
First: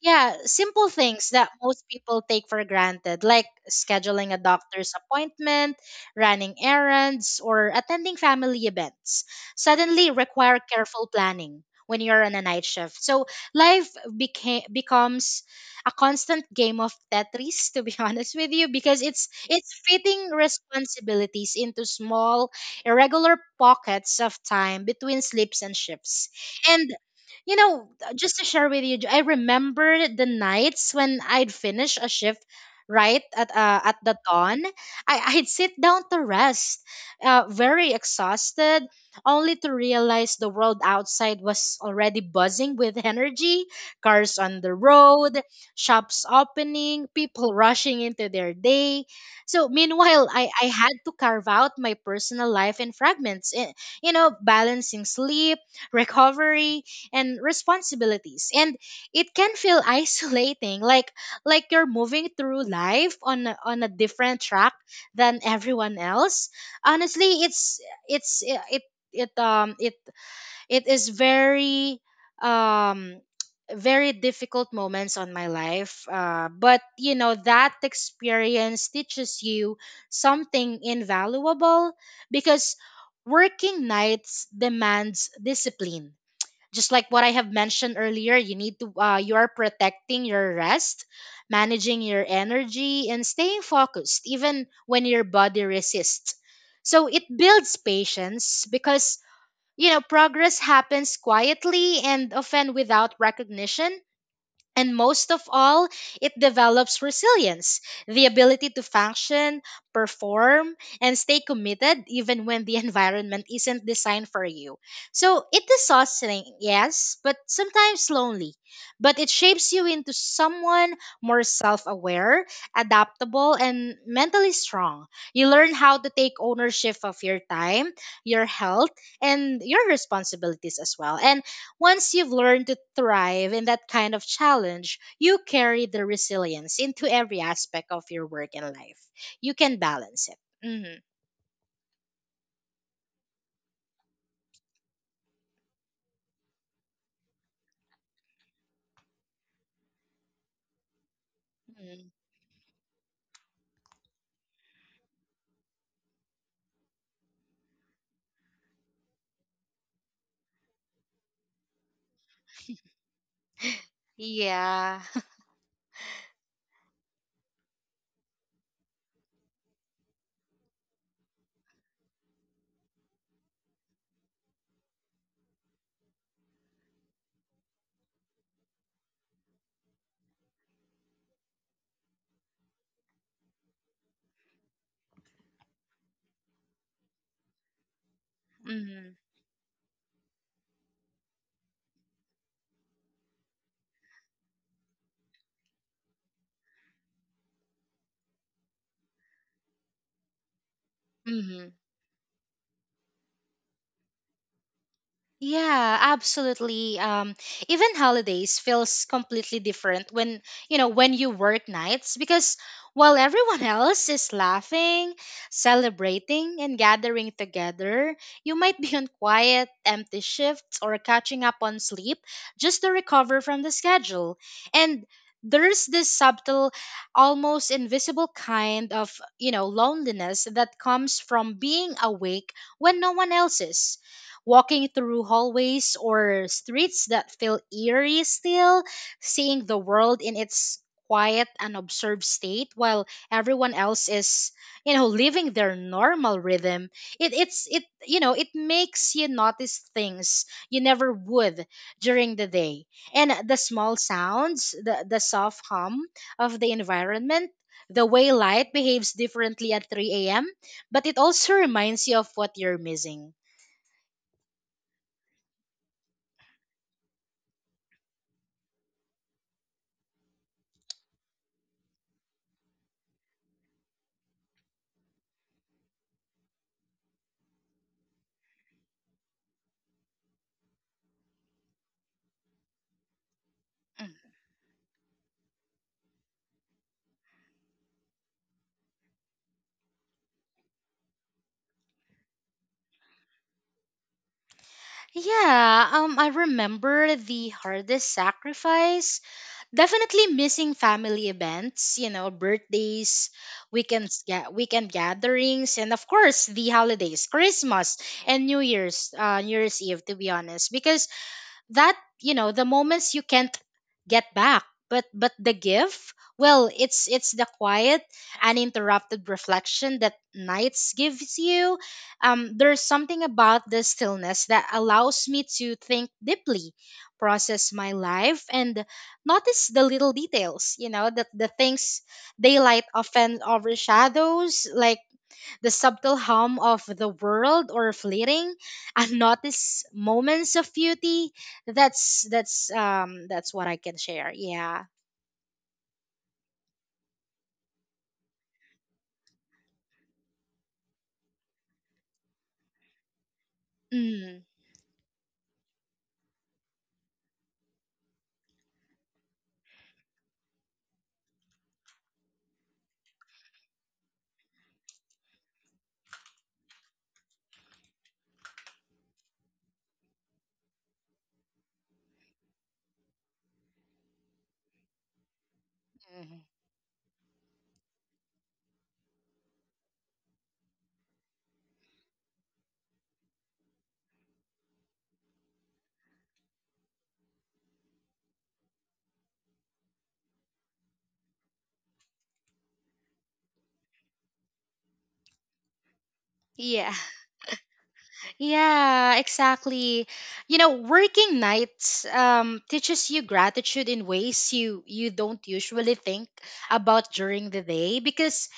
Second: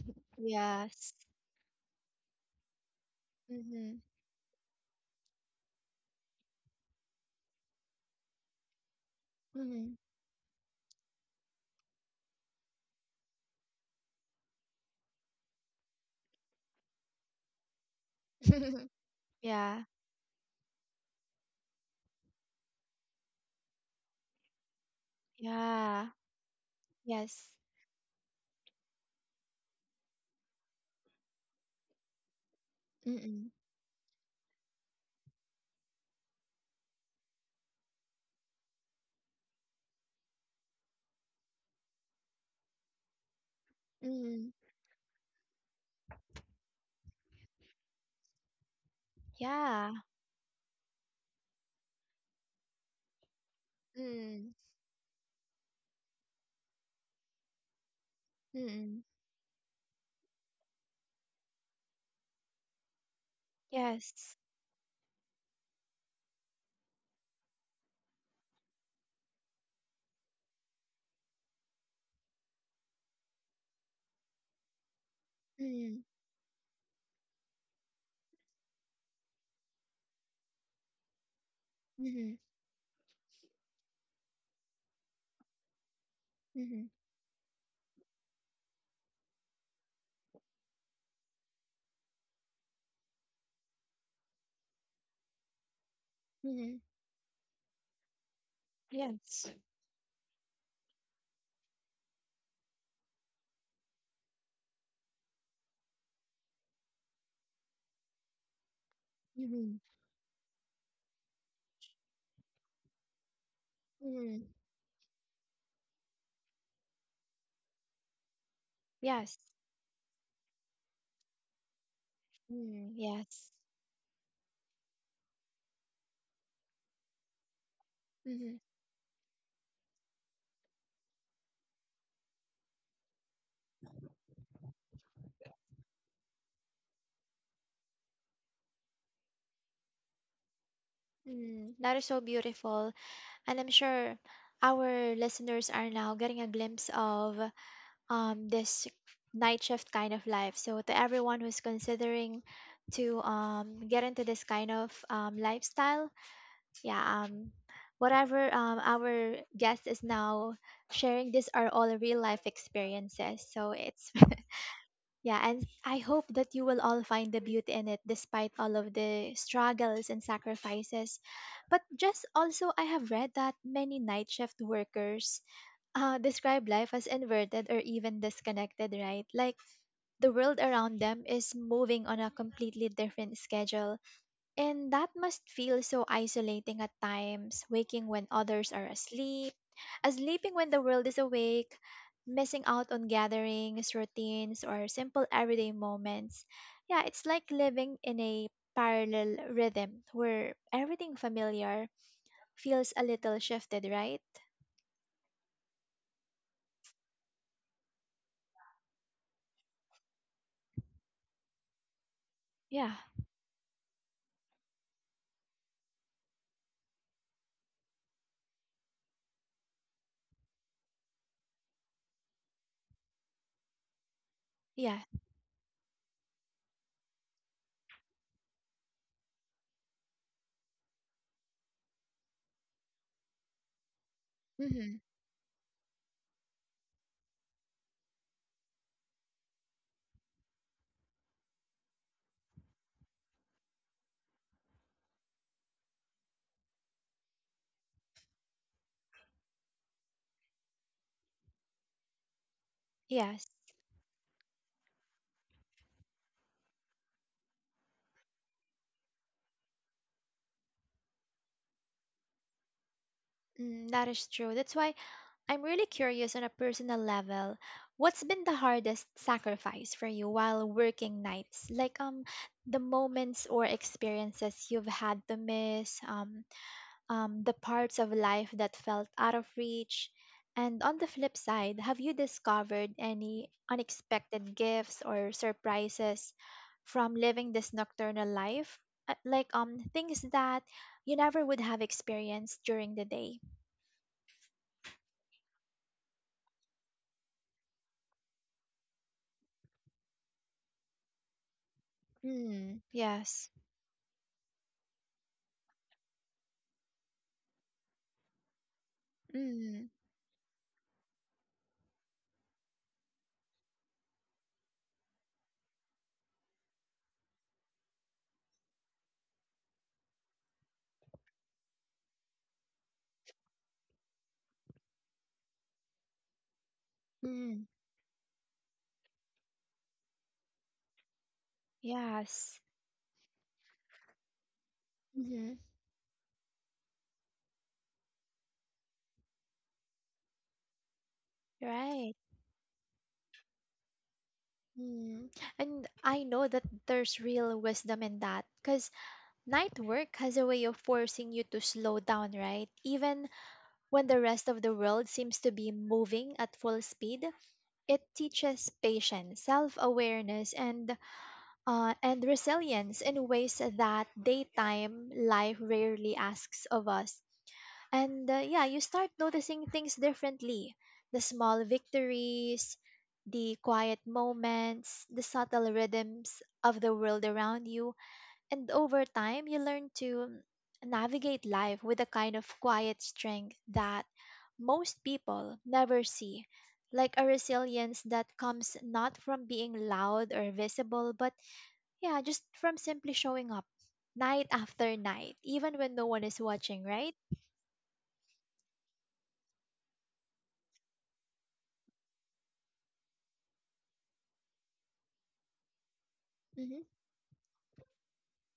Speaker 2: Yeah, simple
Speaker 1: Yes.
Speaker 2: things that most people take for granted, like
Speaker 1: Mm-hmm.
Speaker 2: scheduling a doctor's appointment, running errands, or attending family events, suddenly require careful planning when you're on a night shift. So life became becomes a constant game of Tetris, to be [LAUGHS] honest with you,
Speaker 1: Mm-hmm.
Speaker 2: because it's
Speaker 1: [LAUGHS] Yeah.
Speaker 2: fitting responsibilities into small, irregular pockets of time between sleeps and
Speaker 1: Yeah.
Speaker 2: shifts. And
Speaker 1: Yes.
Speaker 2: you know, just to share with you, I remember the nights when I'd finish a shift right
Speaker 1: Mm-mm.
Speaker 2: at the dawn. I'd sit down to rest, very exhausted, only to realize the world outside was already buzzing with energy, cars
Speaker 1: Mm-mm.
Speaker 2: on the road, shops opening, people rushing into their day. So
Speaker 1: Yeah.
Speaker 2: meanwhile, I had to carve out my personal life in fragments, you know,
Speaker 1: Mm-mm.
Speaker 2: balancing sleep, recovery, and responsibilities. And
Speaker 1: Mm-mm.
Speaker 2: it can feel [LAUGHS] isolating, like you're moving through life on on a
Speaker 1: Yes.
Speaker 2: different track than everyone else. Honestly, it's it it it it is very um very difficult moments on my
Speaker 1: Mm-mm.
Speaker 2: life but you know that experience teaches you something invaluable
Speaker 1: Mm-hmm.
Speaker 2: because working nights demands discipline,
Speaker 1: Mhm.
Speaker 2: just like what I have mentioned earlier. You need to you are protecting your rest, managing your energy, and staying focused even when your body resists.
Speaker 1: Mhm.
Speaker 2: So it builds patience because,
Speaker 1: Yes.
Speaker 2: you know, progress happens quietly and often without recognition. And most of all, it develops resilience, the ability to function,
Speaker 1: Mhm.
Speaker 2: perform, and stay committed even when the [LAUGHS] environment isn't designed
Speaker 1: Mhm.
Speaker 2: for you. So it is exhausting, yes, but sometimes lonely. But it
Speaker 1: Yes.
Speaker 2: shapes you into someone more self aware,
Speaker 1: Mm, yes.
Speaker 2: adaptable, and mentally strong. You learn how to take ownership of your time, your
Speaker 1: Mhm.
Speaker 2: health, and your responsibilities as well. And once you've learned to thrive in that kind of challenge, you carry the resilience into every aspect of your work and life. You can balance it.
Speaker 1: Mm, that is so beautiful, and I'm sure our listeners are now getting a glimpse of this night shift kind of life. So to everyone who's
Speaker 2: Mm-hmm.
Speaker 1: considering to get into this kind of lifestyle, yeah, um whatever our guest is now sharing, these are all real life experiences. So it's
Speaker 2: Yeah.
Speaker 1: yeah, and I hope that you will all find the beauty in it despite all of the struggles and sacrifices. But just also, I have read that many night shift workers describe life as inverted or even disconnected, right? Like the world around them is moving on a completely different schedule, and that must feel so isolating at times, waking when others are
Speaker 2: [LAUGHS]
Speaker 1: asleep, sleeping when the world is awake, missing out on gatherings, routines, or simple everyday moments. Yeah, it's like living in a parallel rhythm where everything
Speaker 2: Mm-hmm.
Speaker 1: familiar feels a little shifted, right?
Speaker 2: Yeah, absolutely. Even holidays feels completely different when when you work nights because
Speaker 1: Yeah,
Speaker 2: while everyone [LAUGHS] else is laughing, celebrating, and gathering together, you might be on quiet, empty shifts or catching up on sleep just to recover from the schedule.
Speaker 1: yeah.
Speaker 2: And there's this subtle, almost invisible kind of, you know, loneliness that comes from being awake when no one else is, walking
Speaker 1: Mm-hmm.
Speaker 2: through hallways or streets that feel eerie still, seeing the world in its quiet and observed state while everyone else is, you know, living their normal rhythm. It it's it you know it makes you notice things you never would during the day, and
Speaker 1: Yes,
Speaker 2: the small sounds, the soft hum of the environment, the way light behaves differently at 3 a.m, but it also reminds you of what you're missing.
Speaker 1: mm, that is true. That's why I'm really curious on a personal level. What's been the hardest sacrifice for you while working nights? Like the moments or experiences you've had to miss, the parts of life that felt out of reach. And on the flip side, have you discovered any unexpected gifts or surprises from living this nocturnal life? Like things that you never would have experienced during the day.
Speaker 2: Yeah, I remember the hardest sacrifice. Definitely missing family events, you know,
Speaker 1: Mm,
Speaker 2: birthdays,
Speaker 1: yes.
Speaker 2: weekends, weekend gatherings, and of course the holidays, Christmas and New Year's, New Year's
Speaker 1: Hmm.
Speaker 2: Eve. To be honest, because that, you know, the moments you can't get back. But the gift, it's the quiet uninterrupted reflection that nights gives you. There's something about the stillness that allows me to think deeply,
Speaker 1: Mm.
Speaker 2: process my life, and notice the little details, you know, that the things
Speaker 1: Yes.
Speaker 2: daylight often overshadows, like
Speaker 1: Mm-hmm.
Speaker 2: the subtle hum of the world or fleeting unnoticed moments of beauty.
Speaker 1: Right.
Speaker 2: That's what I can share. Yeah.
Speaker 1: Mm. And I know that there's real wisdom in that because night work has a way of forcing you to slow down, right? Even when the
Speaker 2: Mm.
Speaker 1: rest of the world seems to be moving at full speed, it teaches patience, self-awareness, and resilience in ways that daytime life rarely asks of us. And yeah, you start noticing things differently, the small victories, the quiet moments, the subtle
Speaker 2: Mhm.
Speaker 1: rhythms of the world around you. And over time, you learn to navigate life with a kind of quiet strength that most people never see. Like a resilience that comes not from being loud or visible, but yeah, just from simply showing up night after night, even when no one is watching,
Speaker 2: Yeah. [LAUGHS]
Speaker 1: right?
Speaker 2: Yeah, exactly. You know, working nights teaches you gratitude in ways you you don't usually think
Speaker 1: Mhm.
Speaker 2: about during the day, because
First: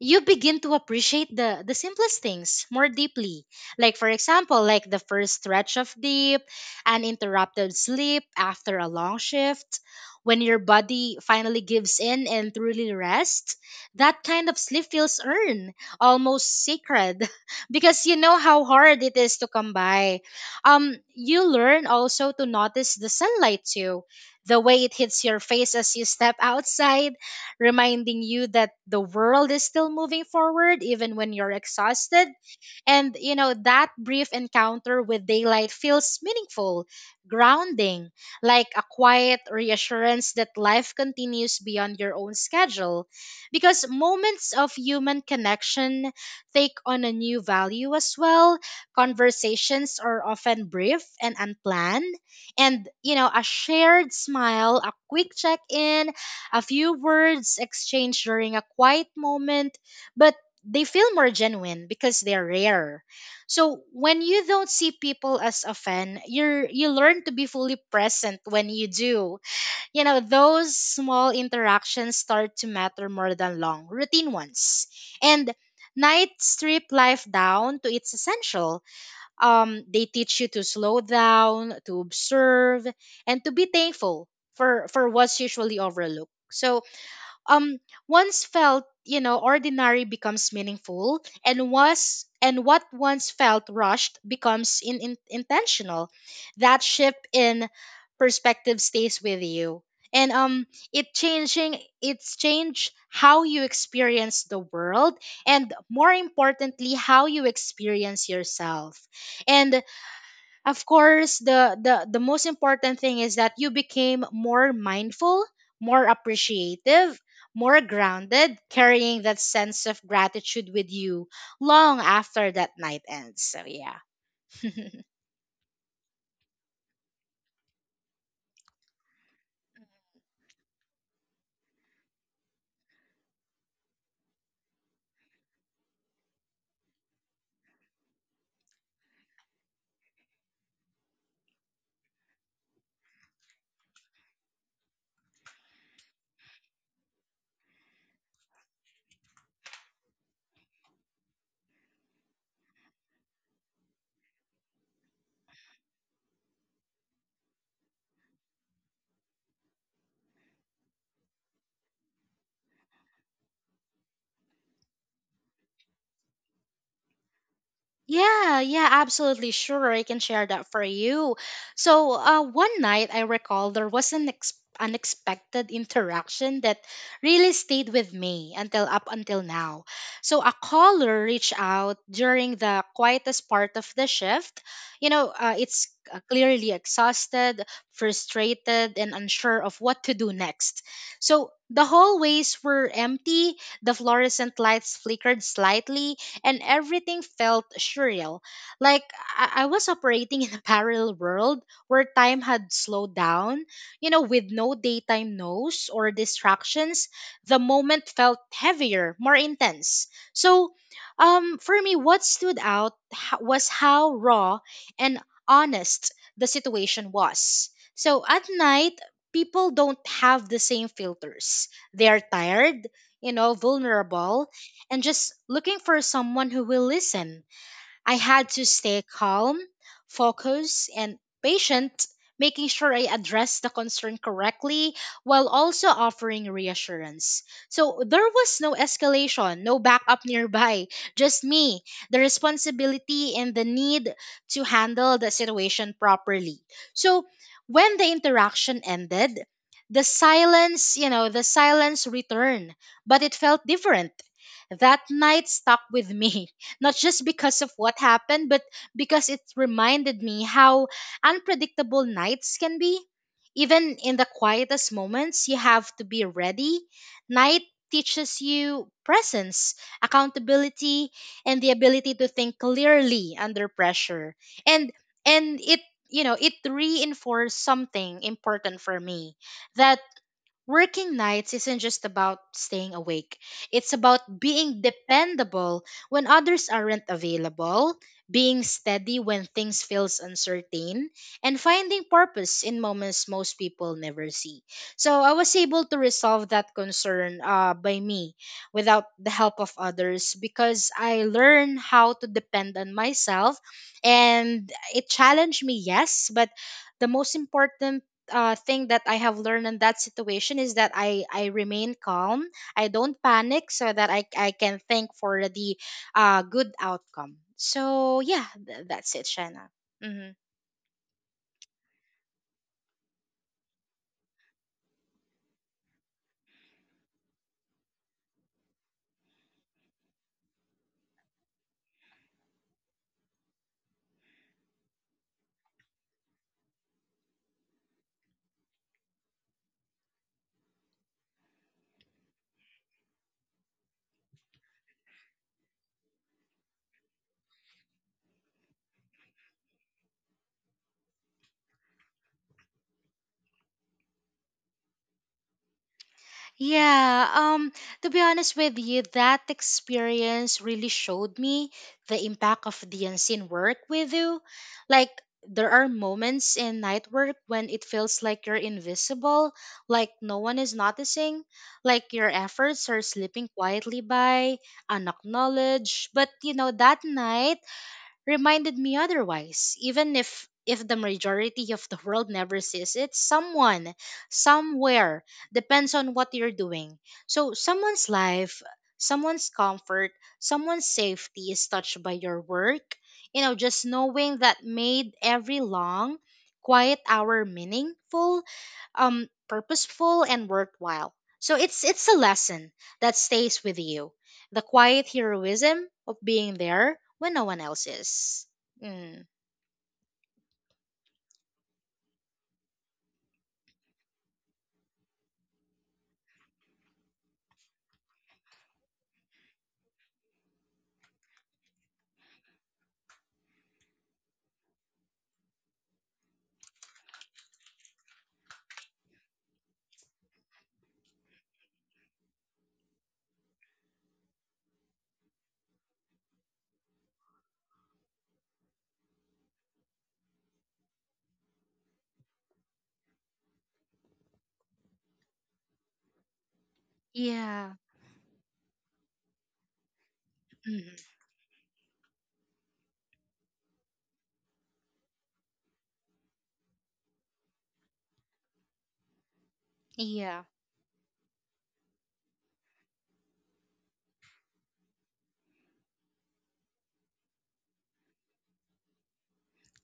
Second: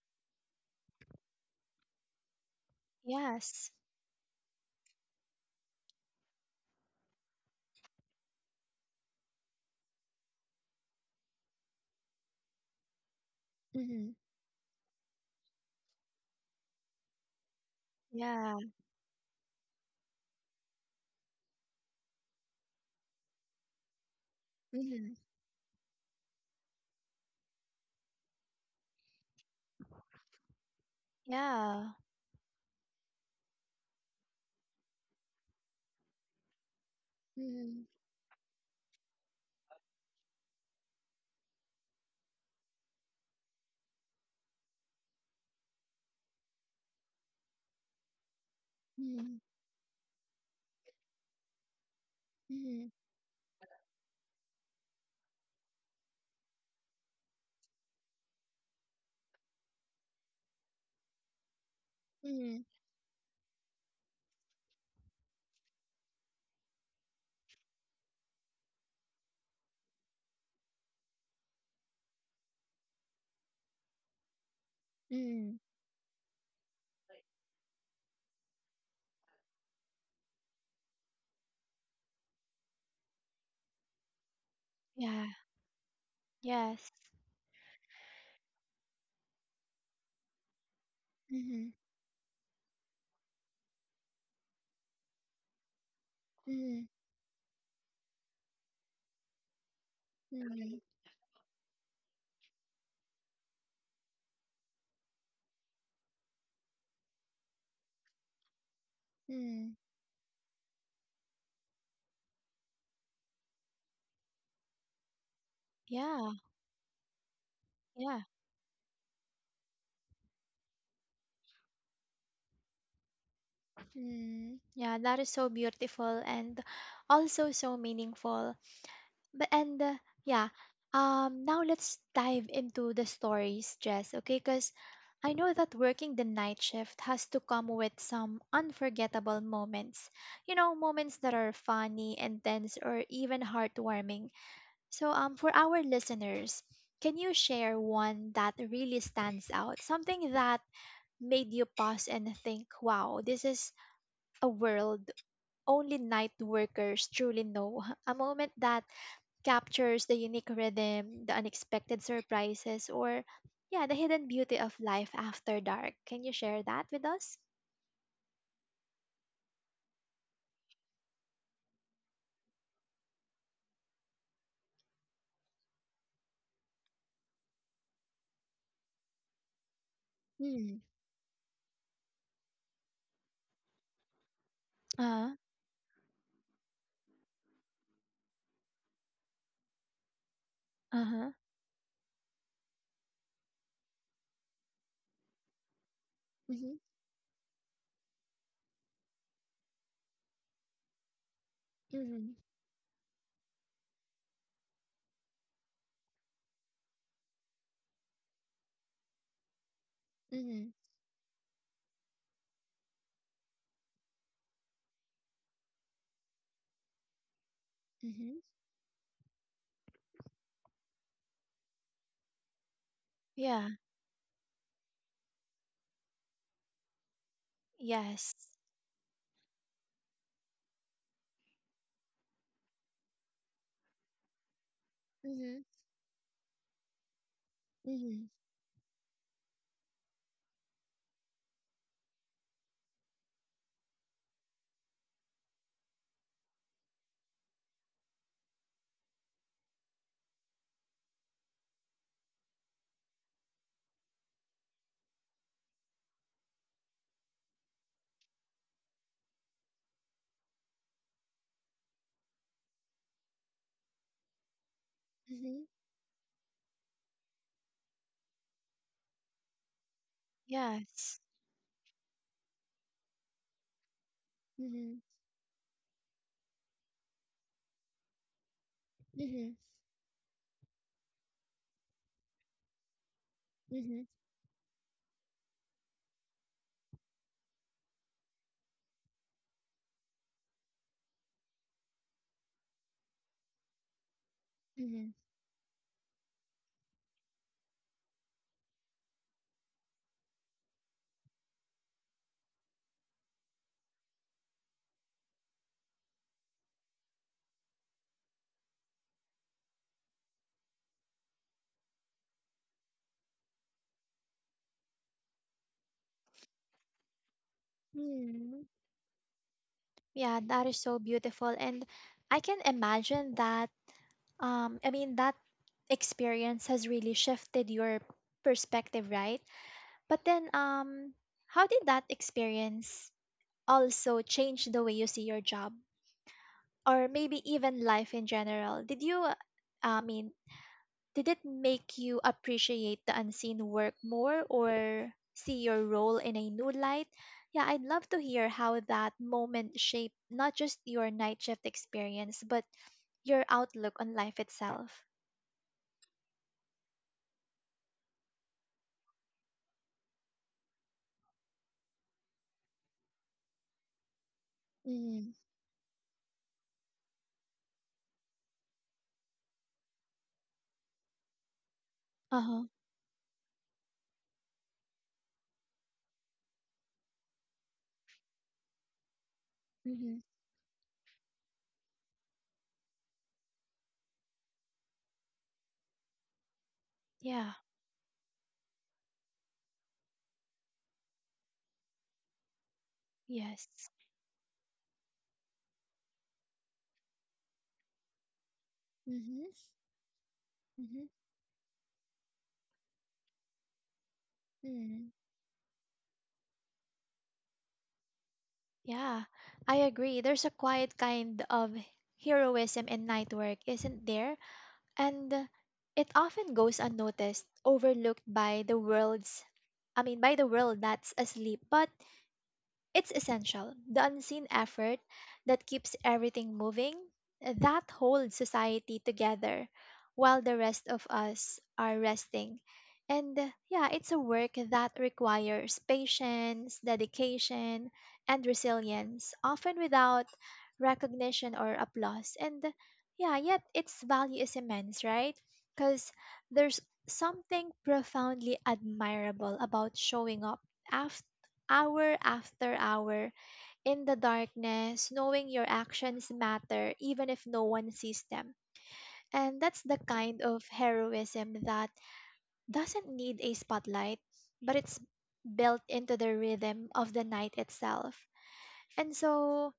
Speaker 2: you begin to appreciate the simplest things more deeply.
Speaker 1: Yes.
Speaker 2: Like, for example, like the first stretch of deep, an interrupted sleep after a long shift, when your body finally gives in and truly rests.
Speaker 1: Mhm.
Speaker 2: That kind of sleep feels earned, almost sacred [LAUGHS] because you know
Speaker 1: Yeah.
Speaker 2: how hard it is to come by. You learn also to notice the sunlight too, the way it
Speaker 1: Mhm.
Speaker 2: hits your face as you step outside, reminding you that the world is still moving forward even when you're
Speaker 1: Yeah.
Speaker 2: exhausted. And, you know, that brief encounter with daylight feels meaningful,
Speaker 1: Mhm.
Speaker 2: grounding, like a quiet reassurance that life continues beyond your own schedule. Because moments of human connection take on a new value as well.
Speaker 1: Mhm.
Speaker 2: Conversations are often brief and unplanned. And,
Speaker 1: Mhm.
Speaker 2: you know, a shared smile, a quick check in, a few words exchanged during a quiet moment, but they feel more genuine because they're
Speaker 1: Mhm.
Speaker 2: rare. So when you don't see people as often, you learn to be fully present when you do. You know, those small interactions start to matter more than long routine ones. And
Speaker 1: Mhm.
Speaker 2: night strip life down to its essential. They teach you to slow down, to observe, and to be thankful for
Speaker 1: Yeah.
Speaker 2: what's usually overlooked. So
Speaker 1: Yes.
Speaker 2: um once felt, you know, ordinary becomes meaningful, and
Speaker 1: Mhm.
Speaker 2: was and what once felt rushed becomes intentional. That
Speaker 1: Mhm.
Speaker 2: shift in perspective stays with you, and
Speaker 1: Mhm.
Speaker 2: it's changed how you experience the world, and more importantly, how you experience yourself.
Speaker 1: Mhm.
Speaker 2: And of course, the most important thing is that you became more mindful, more
Speaker 1: Yeah.
Speaker 2: appreciative, more
Speaker 1: Yeah.
Speaker 2: grounded, carrying that sense of gratitude with you long after that night ends. So yeah.
Speaker 1: Mm, yeah,
Speaker 2: [LAUGHS]
Speaker 1: that is so beautiful and also so meaningful. But and yeah, now let's dive into the stories, Jess. Okay, because I know that working the night shift has to come with some unforgettable moments. You know, moments that are funny, intense, or even heartwarming. So, for our listeners, can you share one that really stands out? Something that made you pause and think, wow, this is a world only night workers truly know. [LAUGHS] A moment that captures the unique rhythm, the unexpected surprises, or yeah, the hidden beauty of life after dark. Can you share that with us?
Speaker 2: Yeah, yeah, absolutely sure. I can share that for you. So, one night I recall there was an unexpected interaction that really stayed with me until up until now. So, a
Speaker 1: Mm.
Speaker 2: caller reached out during the quietest part of the shift. You know,
Speaker 1: Uh
Speaker 2: it's clearly exhausted, frustrated, and unsure of what to do next.
Speaker 1: huh.
Speaker 2: So, the hallways were empty, the fluorescent lights flickered slightly, and
Speaker 1: Mhm.
Speaker 2: everything felt surreal. Like I was operating [LAUGHS] in a parallel world where
Speaker 1: Mhm.
Speaker 2: time had slowed down. You know, with no daytime noise or distractions, the moment felt heavier, more intense.
Speaker 1: Mhm.
Speaker 2: For me, what stood out was how raw and honest the situation was. So at
Speaker 1: Mhm.
Speaker 2: night, people don't have the same filters. They are tired, you know,
Speaker 1: Yeah.
Speaker 2: vulnerable, and just looking for someone who will listen. I
Speaker 1: Yes.
Speaker 2: had to stay calm, focused, and patient, making sure I addressed the concern correctly while
Speaker 1: Mhm.
Speaker 2: also offering reassurance. So there
Speaker 1: Mhm.
Speaker 2: was no escalation, no backup nearby, just me, the responsibility, and the need to handle the situation properly. So when the interaction ended, the silence, the silence returned, but it felt different. That night stuck with [LAUGHS] me not just because of what happened, but because it reminded me how unpredictable nights can be. Even in the quietest moments, you
Speaker 1: Mhm.
Speaker 2: have to be ready. Night teaches you presence, accountability,
Speaker 1: Yes.
Speaker 2: and the ability to think clearly under pressure. And
Speaker 1: Mhm.
Speaker 2: and it you know, it reinforced something important for me.
Speaker 1: Mhm.
Speaker 2: That working nights isn't just about staying awake. It's
Speaker 1: Mhm.
Speaker 2: about being dependable when others aren't available, being steady when things feels uncertain, and finding purpose in moments most people never see.
Speaker 1: Mhm.
Speaker 2: So I was able to resolve that concern by me without the help of others because I learned how to depend on myself, and it challenged me, yes, but the most important thing that I have learned in that situation is that I remain calm. I don't panic so that I can think for the good outcome. So, yeah,
Speaker 1: Mhm.
Speaker 2: that's it, Shanna. Mm-hmm.
Speaker 1: Yeah, that is so beautiful, and I can imagine that. I mean that experience has really shifted your perspective, right? But then, how did that experience also change the way you see your job or maybe even life in general? Did you, I mean, did it make you appreciate the unseen work more or see your role in a new light? Yeah, I'd love to hear how that moment shaped not just your night shift experience, but your outlook on life itself.
Speaker 2: Yeah, to be honest with you, that experience really showed me the impact of the unseen work with you. Like,
Speaker 1: Mm.
Speaker 2: there are moments in night work when it feels like you're invisible, like no one is noticing, like your
Speaker 1: Uh huh.
Speaker 2: efforts are slipping quietly by, unacknowledged. But you know, that night reminded me otherwise. Even
Speaker 1: Mm-hmm.
Speaker 2: if the majority of the world never sees it, someone, somewhere, depends on what you're doing. So
Speaker 1: Yeah.
Speaker 2: someone's life, someone's comfort, someone's safety is touched by your work. You know, just
Speaker 1: Yes.
Speaker 2: knowing that made every long, quiet hour meaningful,
Speaker 1: Mm-hmm.
Speaker 2: purposeful, and worthwhile. So it's a lesson that stays with you, the quiet
Speaker 1: Mm-hmm.
Speaker 2: heroism of being there when no one else is. Mm.
Speaker 1: Yeah, I agree. There's a quiet kind of heroism in night work, isn't there? And it often goes unnoticed, overlooked by the world's I mean by the world that's asleep. But it's essential, the unseen effort that keeps everything moving, that holds society together while the rest of us are resting. And yeah, it's a work that requires patience, dedication, and resilience, often without recognition or applause. And yeah, yet its value is immense, right? Because there's
Speaker 2: Yeah.
Speaker 1: something profoundly admirable about showing up
Speaker 2: Mm.
Speaker 1: after after hour in the darkness, knowing your actions matter even if no one sees them. And that's the
Speaker 2: Yeah.
Speaker 1: kind of heroism that doesn't need a spotlight, but it's built into the rhythm of the night itself. And so,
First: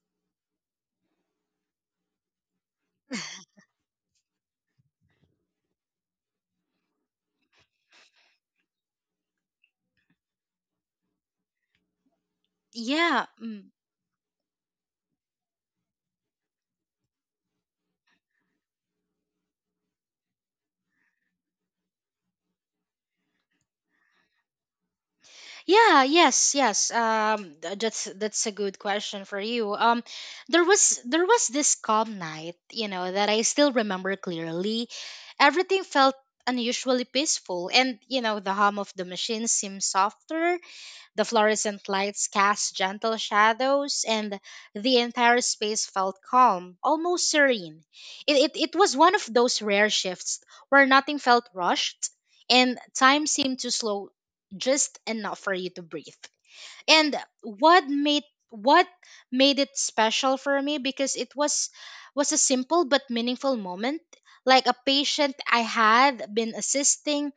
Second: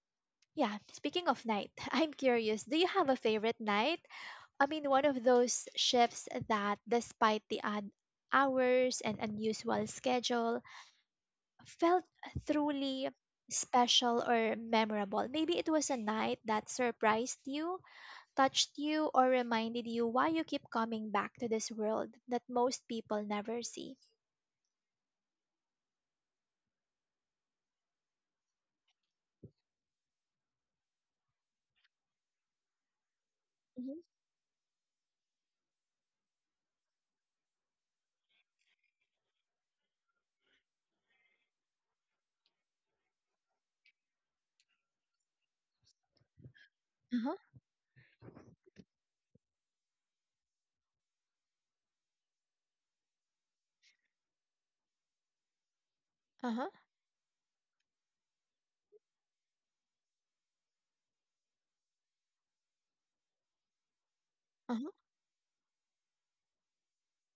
Speaker 1: yeah, speaking of night, [LAUGHS] I'm curious, do you have a favorite night? I mean, one of those shifts that, despite the odd hours and unusual schedule, felt truly
Speaker 2: Yeah. Mm.
Speaker 1: special or memorable? Maybe it was a night that surprised you, touched you, or reminded you why you keep coming back to this world that most people never see.
Speaker 2: Yeah, yes, yes. That's a good question for you. There was this calm night, you know, that I still
Speaker 1: Mm-hmm.
Speaker 2: remember clearly. Everything felt unusually peaceful, and you know the hum of the machine seemed softer. The fluorescent lights cast gentle shadows, and the entire space felt calm, almost
Speaker 1: Uh-huh.
Speaker 2: serene. It was one of those rare shifts where nothing felt rushed, and time seemed to slow just enough for you to breathe.
Speaker 1: Uh-huh.
Speaker 2: And what made what made it special for me, because it was a simple but meaningful moment, like a
Speaker 1: Uh-huh.
Speaker 2: patient I had been assisting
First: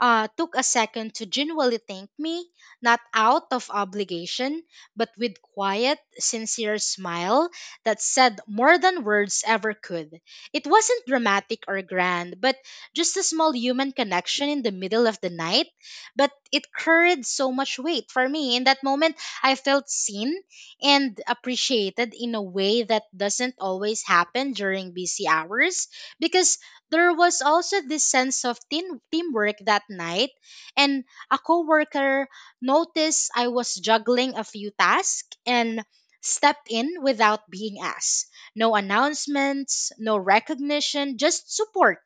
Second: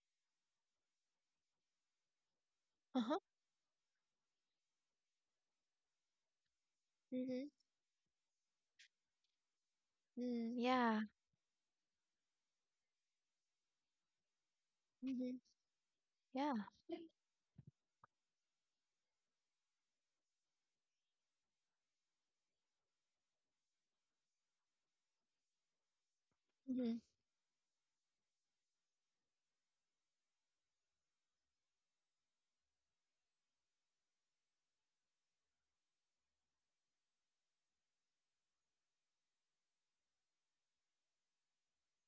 Speaker 2: took a second to genuinely thank me, not
Speaker 1: Uh-huh.
Speaker 2: out of obligation, but with quiet, sincere smile
Speaker 1: Mm-hmm.
Speaker 2: that said more than words ever could.
Speaker 1: Mm,
Speaker 2: It
Speaker 1: yeah.
Speaker 2: wasn't dramatic or grand, but just a small human connection in the middle of the
Speaker 1: Mm-hmm.
Speaker 2: night. But
Speaker 1: Yeah.
Speaker 2: it carried so much weight for me. In that moment, I felt seen and appreciated in a way that doesn't always happen during busy hours, because
Speaker 1: Mm-hmm.
Speaker 2: there was also this sense of teamwork that night, and a coworker noticed I was juggling a few tasks and stepped in without being asked. No announcements, no recognition, just support.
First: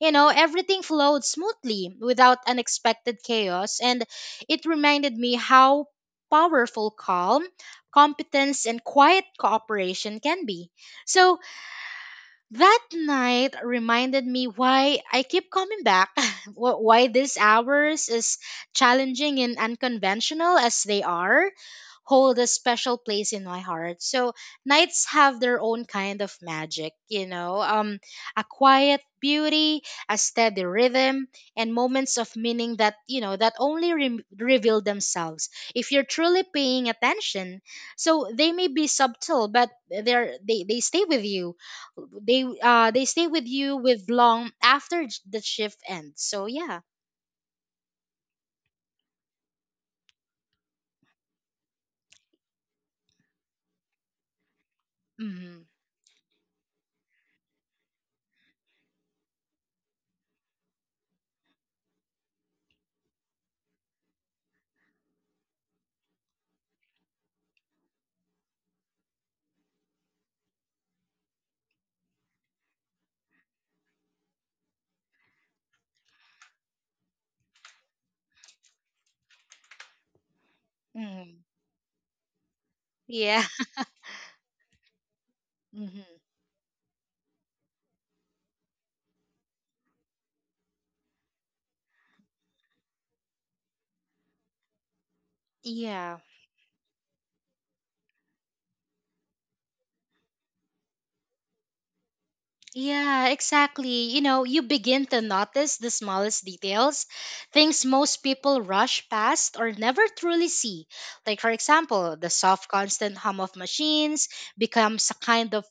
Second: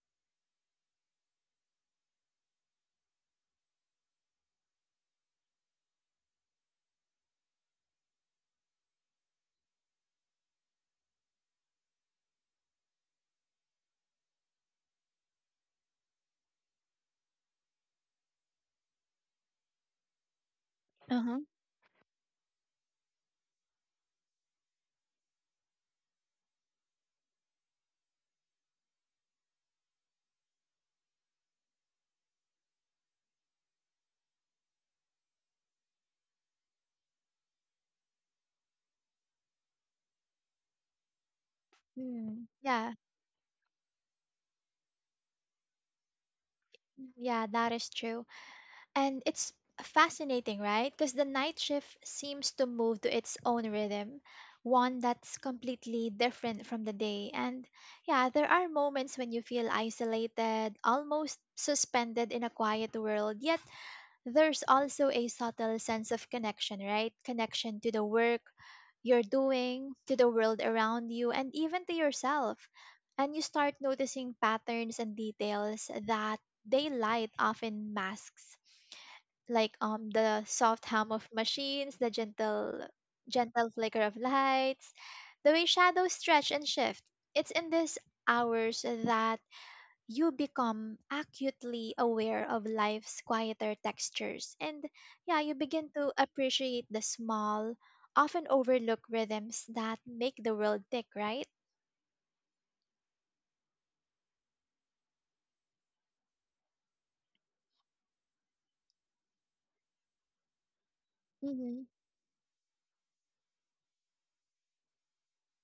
Speaker 2: You know, everything flowed smoothly without unexpected chaos, and it reminded me how powerful calm, competence, and quiet cooperation can be. So, that night reminded me why I keep coming back, [LAUGHS] why these hours, as challenging and unconventional as they
Speaker 1: Uh-huh.
Speaker 2: are, hold a special place in my heart. So, nights have their own kind of magic, you know, a quiet beauty, a steady rhythm, and moments of meaning that, you know, that only reveal themselves if you're truly paying attention. So, they may be subtle, but they stay with you. they
Speaker 1: Mm,
Speaker 2: uh
Speaker 1: yeah,
Speaker 2: they stay with you with long after the shift ends, so yeah.
Speaker 1: mm, yeah, that is true. And it's fascinating, right? Because the night shift seems to move to its own rhythm, one that's
Speaker 2: Mm-hmm.
Speaker 1: completely different from the day. And yeah, there are moments when you feel isolated, almost suspended in a quiet world, yet there's also a subtle sense of connection, right? Connection to the work you're doing, to the world around you, and even to yourself. And you start noticing patterns and details that daylight often masks, like the soft hum of
Speaker 2: Mm-hmm.
Speaker 1: machines, the
Speaker 2: Yeah.
Speaker 1: gentle flicker of lights, the way
Speaker 2: [LAUGHS]
Speaker 1: shadows
Speaker 2: Mm-hmm.
Speaker 1: stretch and shift. It's in these hours that you become acutely aware of life's quieter textures, and yeah, you begin to
Speaker 2: Yeah.
Speaker 1: appreciate the small, often overlooked rhythms that make the world tick, right?
Speaker 2: Yeah, exactly. You know, you begin to notice the smallest details, things most people rush past or never truly see. Like, for
Speaker 1: Mm-hmm.
Speaker 2: example, the soft, constant hum of machines becomes a kind of,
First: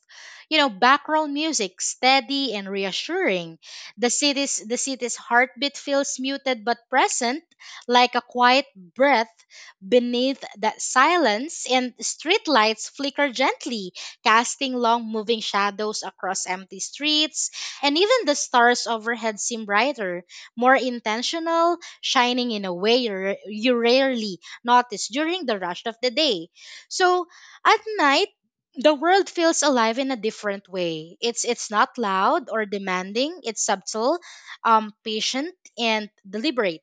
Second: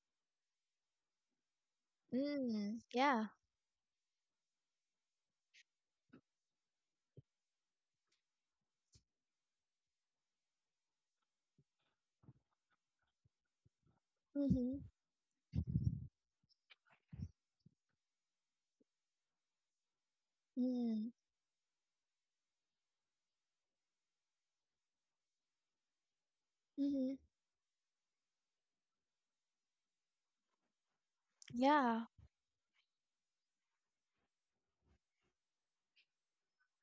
Speaker 2: you know, background music, steady and
Speaker 1: Mm, yeah.
Speaker 2: reassuring. The city's heartbeat feels muted but present, like a quiet breath beneath that silence, and streetlights flicker gently, casting
Speaker 1: Mm-hmm.
Speaker 2: long moving shadows across empty streets, and even the stars overhead seem brighter, more
Speaker 1: Mm,
Speaker 2: intentional, shining in a way you you rarely notice during the rush of the day.
Speaker 1: mm-hmm,
Speaker 2: So at night, the world feels alive in a different way. It's not
Speaker 1: yeah.
Speaker 2: loud or demanding. It's subtle, patient and deliberate.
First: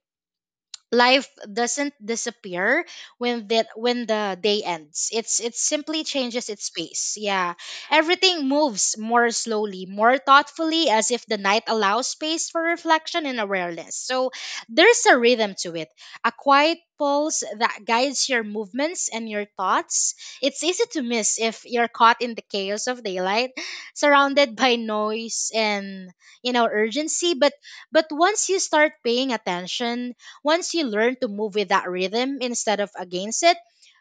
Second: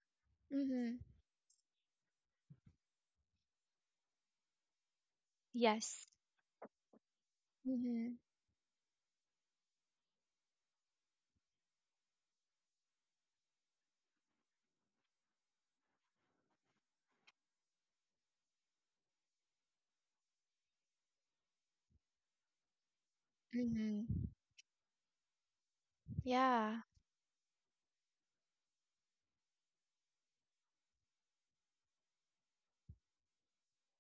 Speaker 1: Mm-hmm.
Speaker 2: Life doesn't disappear when the day ends. It simply
Speaker 1: Yes.
Speaker 2: changes its pace, yeah.
Speaker 1: Mm-hmm.
Speaker 2: Everything moves more slowly, more thoughtfully, as if the night allows space for reflection and awareness. So there's a rhythm to it, a quiet pulse that guides your movements and your thoughts. It's easy to miss if you're caught in the chaos of daylight,
Speaker 1: Mm-hmm.
Speaker 2: surrounded by noise and, you know,
Speaker 1: Yeah.
Speaker 2: urgency, but once you start paying attention, once you learn to move with that rhythm instead of against it,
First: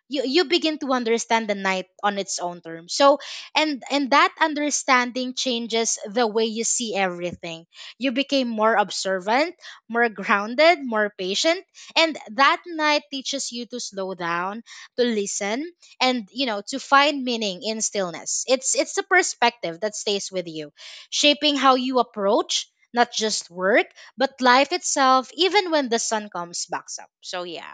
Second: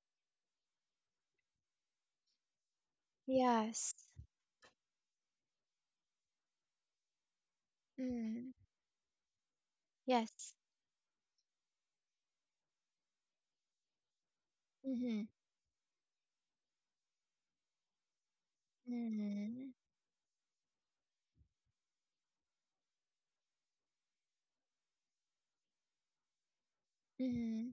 Speaker 2: you begin to understand the night on its own terms. And
Speaker 1: Yes.
Speaker 2: and that understanding changes the way you see everything. You became
Speaker 1: Mm.
Speaker 2: more observant, more
Speaker 1: Yes.
Speaker 2: grounded, more patient, and that night teaches you to slow down, to
Speaker 1: Mm-hmm.
Speaker 2: listen, and you know, to find meaning in stillness. It's a
Speaker 1: Mm-hmm.
Speaker 2: perspective that stays with you, shaping how you approach not just work but life itself, even when the sun comes, backs up. So yeah.
Speaker 1: Mm-hmm.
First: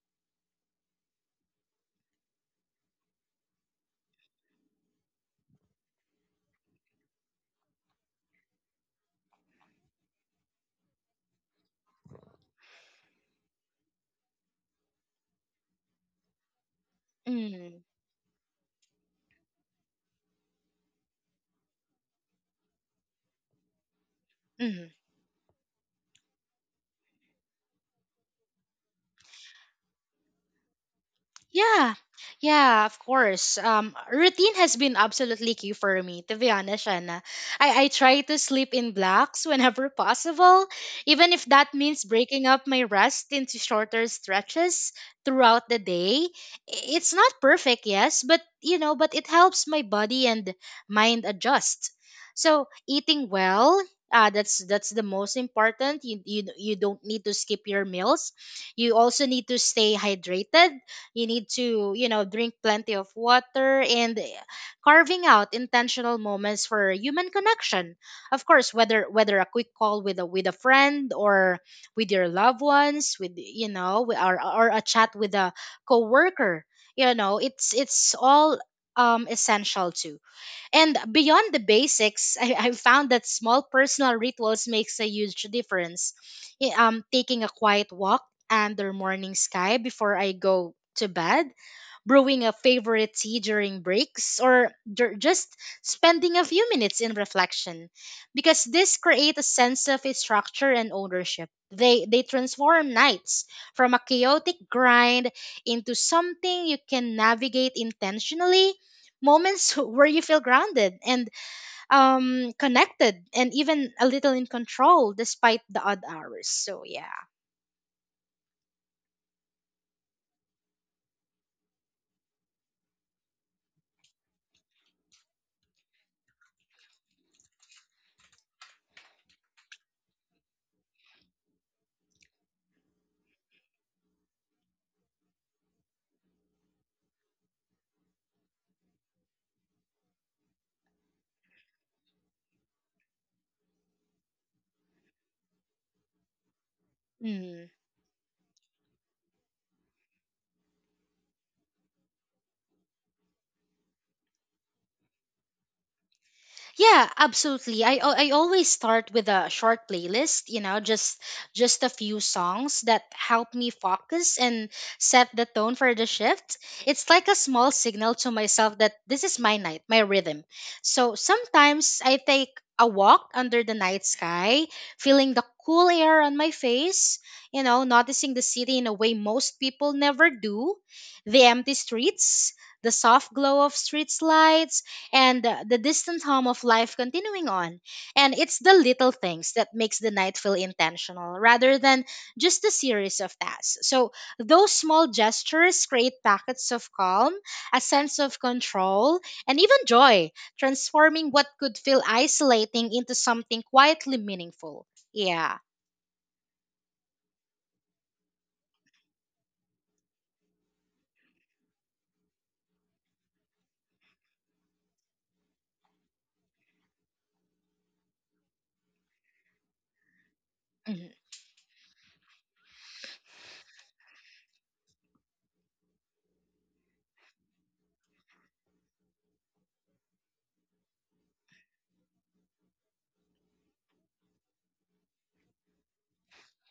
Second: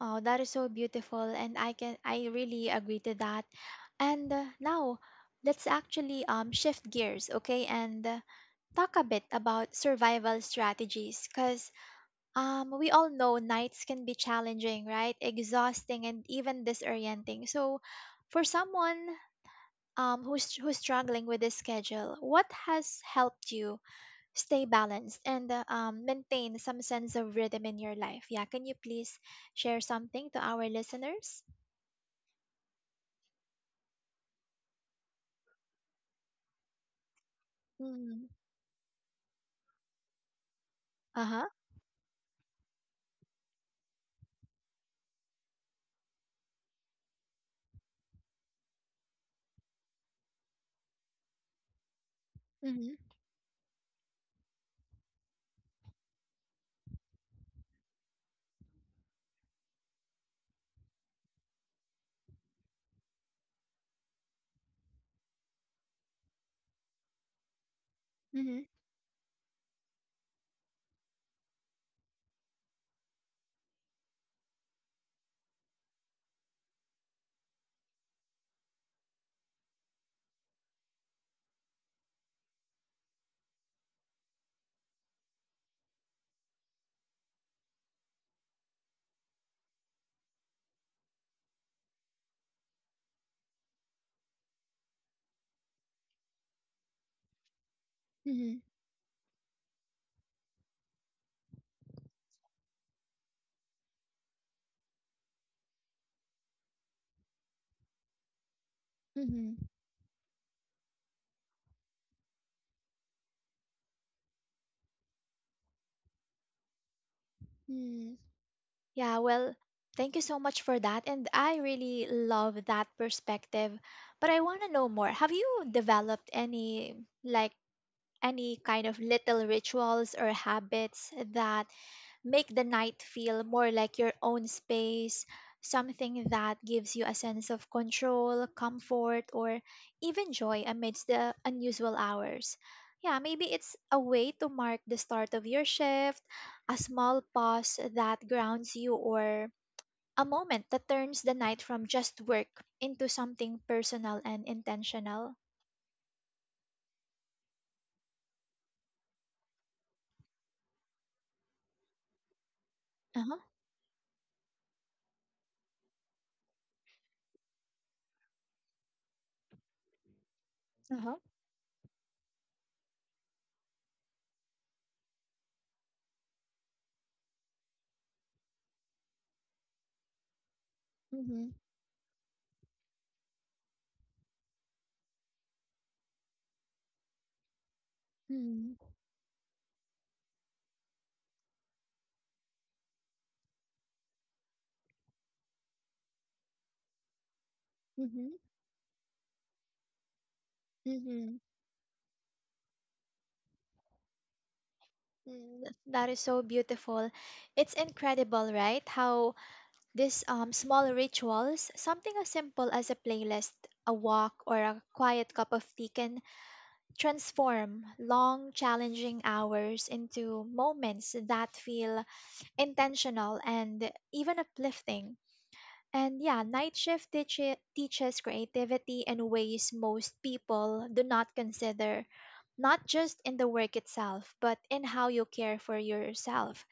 Speaker 1: Oh, that is so beautiful, and I really agree to that. And now, let's actually shift gears, okay, and talk a bit about survival strategies, because we all know nights can be challenging, right? Exhausting and even disorienting.
Speaker 2: Mm-hmm.
Speaker 1: So, for someone who's struggling with this schedule, what has helped you stay balanced and maintain some sense of rhythm in your life? Yeah, can you please share something to our listeners?
Speaker 2: Yeah, yeah, of course. Routine has been absolutely key for me, to be honest, Shanna. I try
Speaker 1: Mm-hmm.
Speaker 2: to sleep in blocks [LAUGHS] whenever possible,
Speaker 1: Uh
Speaker 2: even
Speaker 1: huh.
Speaker 2: if that means breaking up my rest into shorter stretches throughout the day. It's not perfect, yes, but you know, but it helps my body and mind adjust. So
Speaker 1: Mhm.
Speaker 2: eating well, that's the most important. You don't need to skip your meals. You also need to stay hydrated, you need to, you know, drink plenty of water, and carving out intentional moments for human connection, of
Speaker 1: Mhm.
Speaker 2: course, whether a quick call with a friend or with your loved ones, with, you know, or a chat with a coworker. You know, it's all, um, essential too. And beyond the basics, I found that small personal rituals makes a huge difference. Taking a quiet walk under morning sky before I go to bed, brewing a favorite tea during breaks, or just spending a few minutes in reflection,
Speaker 1: Mhm.
Speaker 2: because this create a sense of structure and ownership. They transform nights from a chaotic grind into something you can navigate intentionally,
Speaker 1: Mhm.
Speaker 2: moments [LAUGHS] where you feel grounded and, connected, and even a little in control despite the odd hours. So, yeah.
Speaker 1: Mhm. Yeah, well, thank you so much for that. And I really love that perspective. But I want to know more. Have you developed any, like, any kind of little rituals or habits that make the night feel more like your own space, something that gives you a sense of control, comfort, or even joy amidst the unusual hours? Yeah, maybe it's a way to mark the start of your shift, a small
Speaker 2: Mm.
Speaker 1: pause that grounds you, or a moment that turns the night from just work into something personal and intentional.
Speaker 2: Yeah, absolutely. I always start with a short playlist, you know, just a few songs that
Speaker 1: Uh huh.
Speaker 2: help me focus and set the tone for the shift. It's like a small signal to myself that this is my night, my rhythm.
Speaker 1: Uh huh.
Speaker 2: So sometimes I take a walk under the night sky, feeling the cool air on my face, you know, noticing the city in a way most people never do, the
Speaker 1: Mm-hmm.
Speaker 2: empty streets, the soft glow of street lights, and the distant hum of life continuing on. And it's
Speaker 1: Mm-hmm.
Speaker 2: the little things that makes the night feel intentional rather than just a series of tasks. So those small gestures create packets of calm, a sense of control, and even joy, transforming
Speaker 1: Mm-hmm.
Speaker 2: what could feel isolating into something quietly meaningful. Yeah.
Speaker 1: That is so beautiful. It's incredible, right? How these small rituals, something as simple as a playlist, a walk, or a quiet cup of tea, can transform long, challenging hours into moments
Speaker 2: Mhm.
Speaker 1: that feel intentional and even uplifting. And yeah, teaches creativity in ways most people do not consider, not just in the work itself, but in how you care for yourself.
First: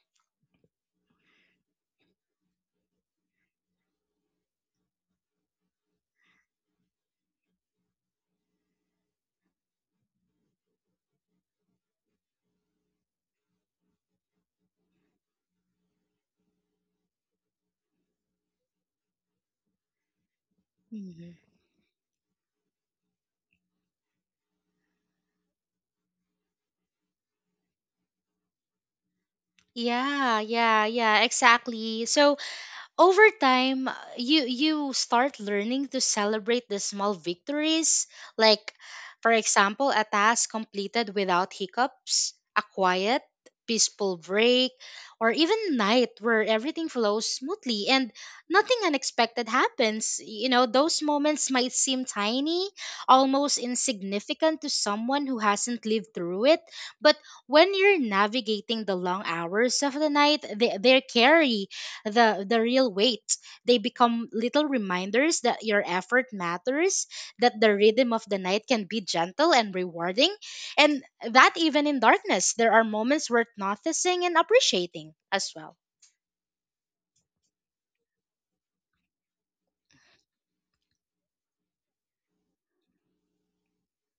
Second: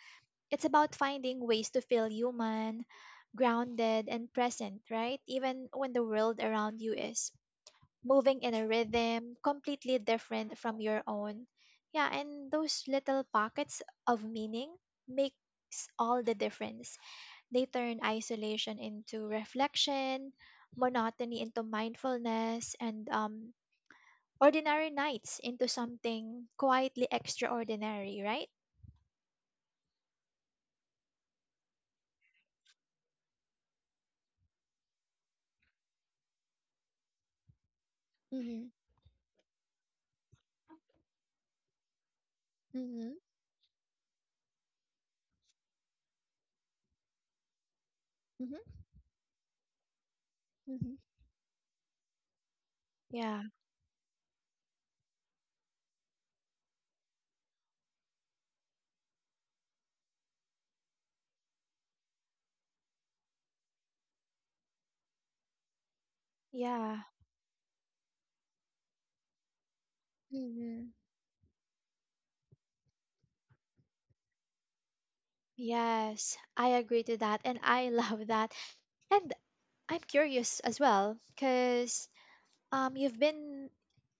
Speaker 1: It's about finding ways to feel human, grounded, and present, right? Even when the world around you is moving in a rhythm completely different from your own. Yeah, and those little pockets of meaning makes all the difference. They turn isolation into reflection,
Speaker 2: Mhm.
Speaker 1: monotony into mindfulness, and ordinary nights into something quietly extraordinary, right?
Speaker 2: Yeah, yeah, yeah, exactly. So over time, you start learning to celebrate the small victories,
Speaker 1: Mm-hmm.
Speaker 2: like, for example, a task completed without hiccups, a
Speaker 1: Mm-hmm.
Speaker 2: quiet peaceful break, or even a night where everything flows smoothly and nothing
Speaker 1: Mm-hmm.
Speaker 2: unexpected happens. You know,
Speaker 1: Mm-hmm.
Speaker 2: those moments might seem tiny,
Speaker 1: Yeah.
Speaker 2: almost insignificant to someone who hasn't lived through it, but when you're navigating the long hours of the night, they carry the real weight. They become little reminders that your effort
Speaker 1: Yeah.
Speaker 2: matters, that the rhythm of the night can be gentle and rewarding,
Speaker 1: Hmm.
Speaker 2: and that even in darkness there are moments worth noticing and appreciating as well.
Speaker 1: Yes, I agree to that and I [LAUGHS] love that. And I'm curious as well because you've been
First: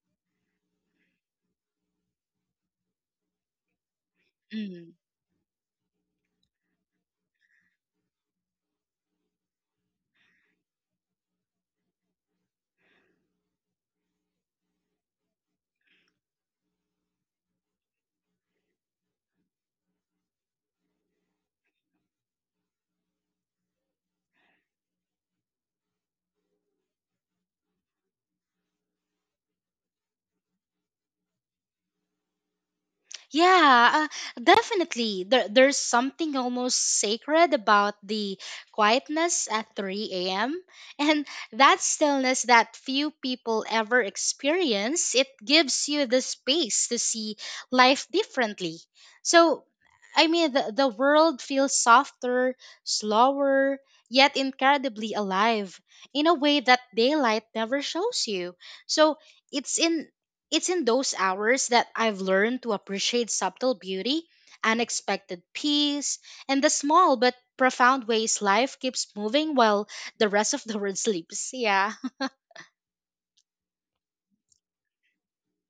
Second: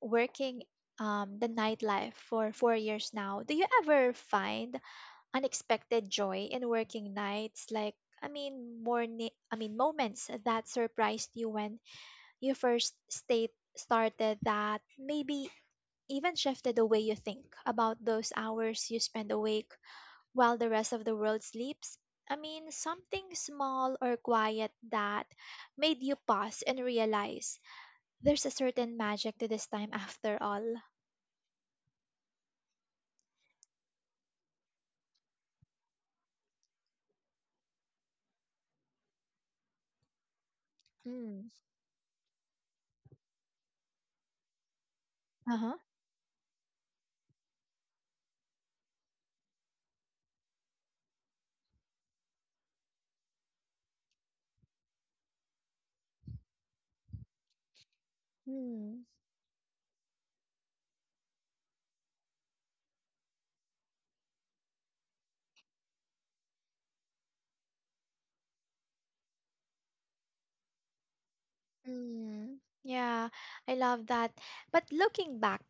Speaker 1: working the nightlife for 4 years now. Do you ever find
Speaker 2: Mm-hmm.
Speaker 1: unexpected joy in working nights, like I mean moments that surprised you when you first state started that maybe even shifted the way you think about those hours you spend awake while the rest of the world sleeps? I mean, something small or quiet that made you pause and realize there's a certain magic to this time after all.
Speaker 2: Yeah, definitely. There's something almost sacred about the quietness at 3 a.m. [LAUGHS] And
Speaker 1: Mm.
Speaker 2: that stillness that few people ever experience, it
Speaker 1: Uh huh.
Speaker 2: gives you the space to see life differently. So, the world feels softer, slower, yet incredibly alive in a way that daylight never shows you.
Speaker 1: Hmm.
Speaker 2: So, it's in it's in those hours that I've learned to appreciate subtle beauty, unexpected peace, and the small but profound ways life keeps moving while the rest of the world [LAUGHS] sleeps. Yeah.
Speaker 1: Mm, yeah, I love that. But looking back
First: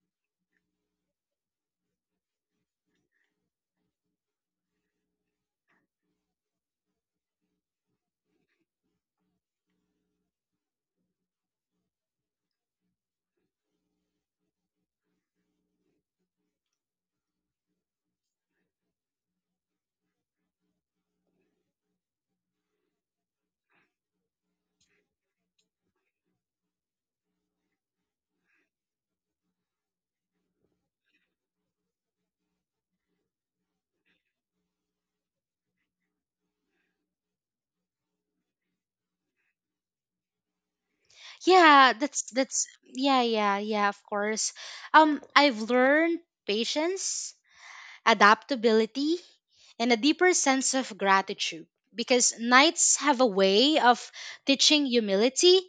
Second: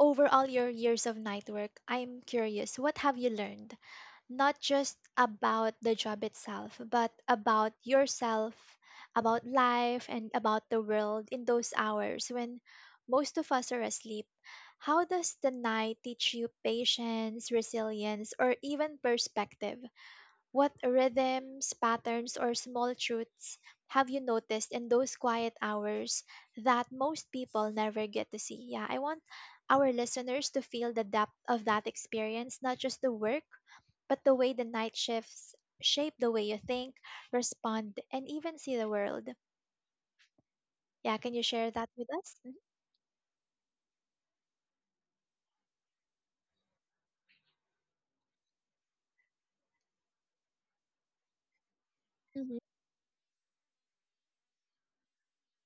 Speaker 1: over all your years of night work, I'm curious, what have you learned? Not just about the job itself, but about yourself, about life, and about the world in those hours when most of us are asleep. How does the night teach you patience, resilience, or even perspective? What rhythms, patterns, or small truths have you noticed in those quiet hours that most people never get to see? Yeah, I want our listeners to feel the depth of that experience, not just the work but the way the night shifts shape the way you think, respond, and even see the world. Yeah, can you share that
Speaker 2: Yeah,
Speaker 1: with
Speaker 2: that's
Speaker 1: us?
Speaker 2: that's yeah, yeah, yeah, of course. I've learned patience, adaptability, and a deeper sense of gratitude because
Speaker 1: Mm-hmm.
Speaker 2: nights have a way of teaching humility.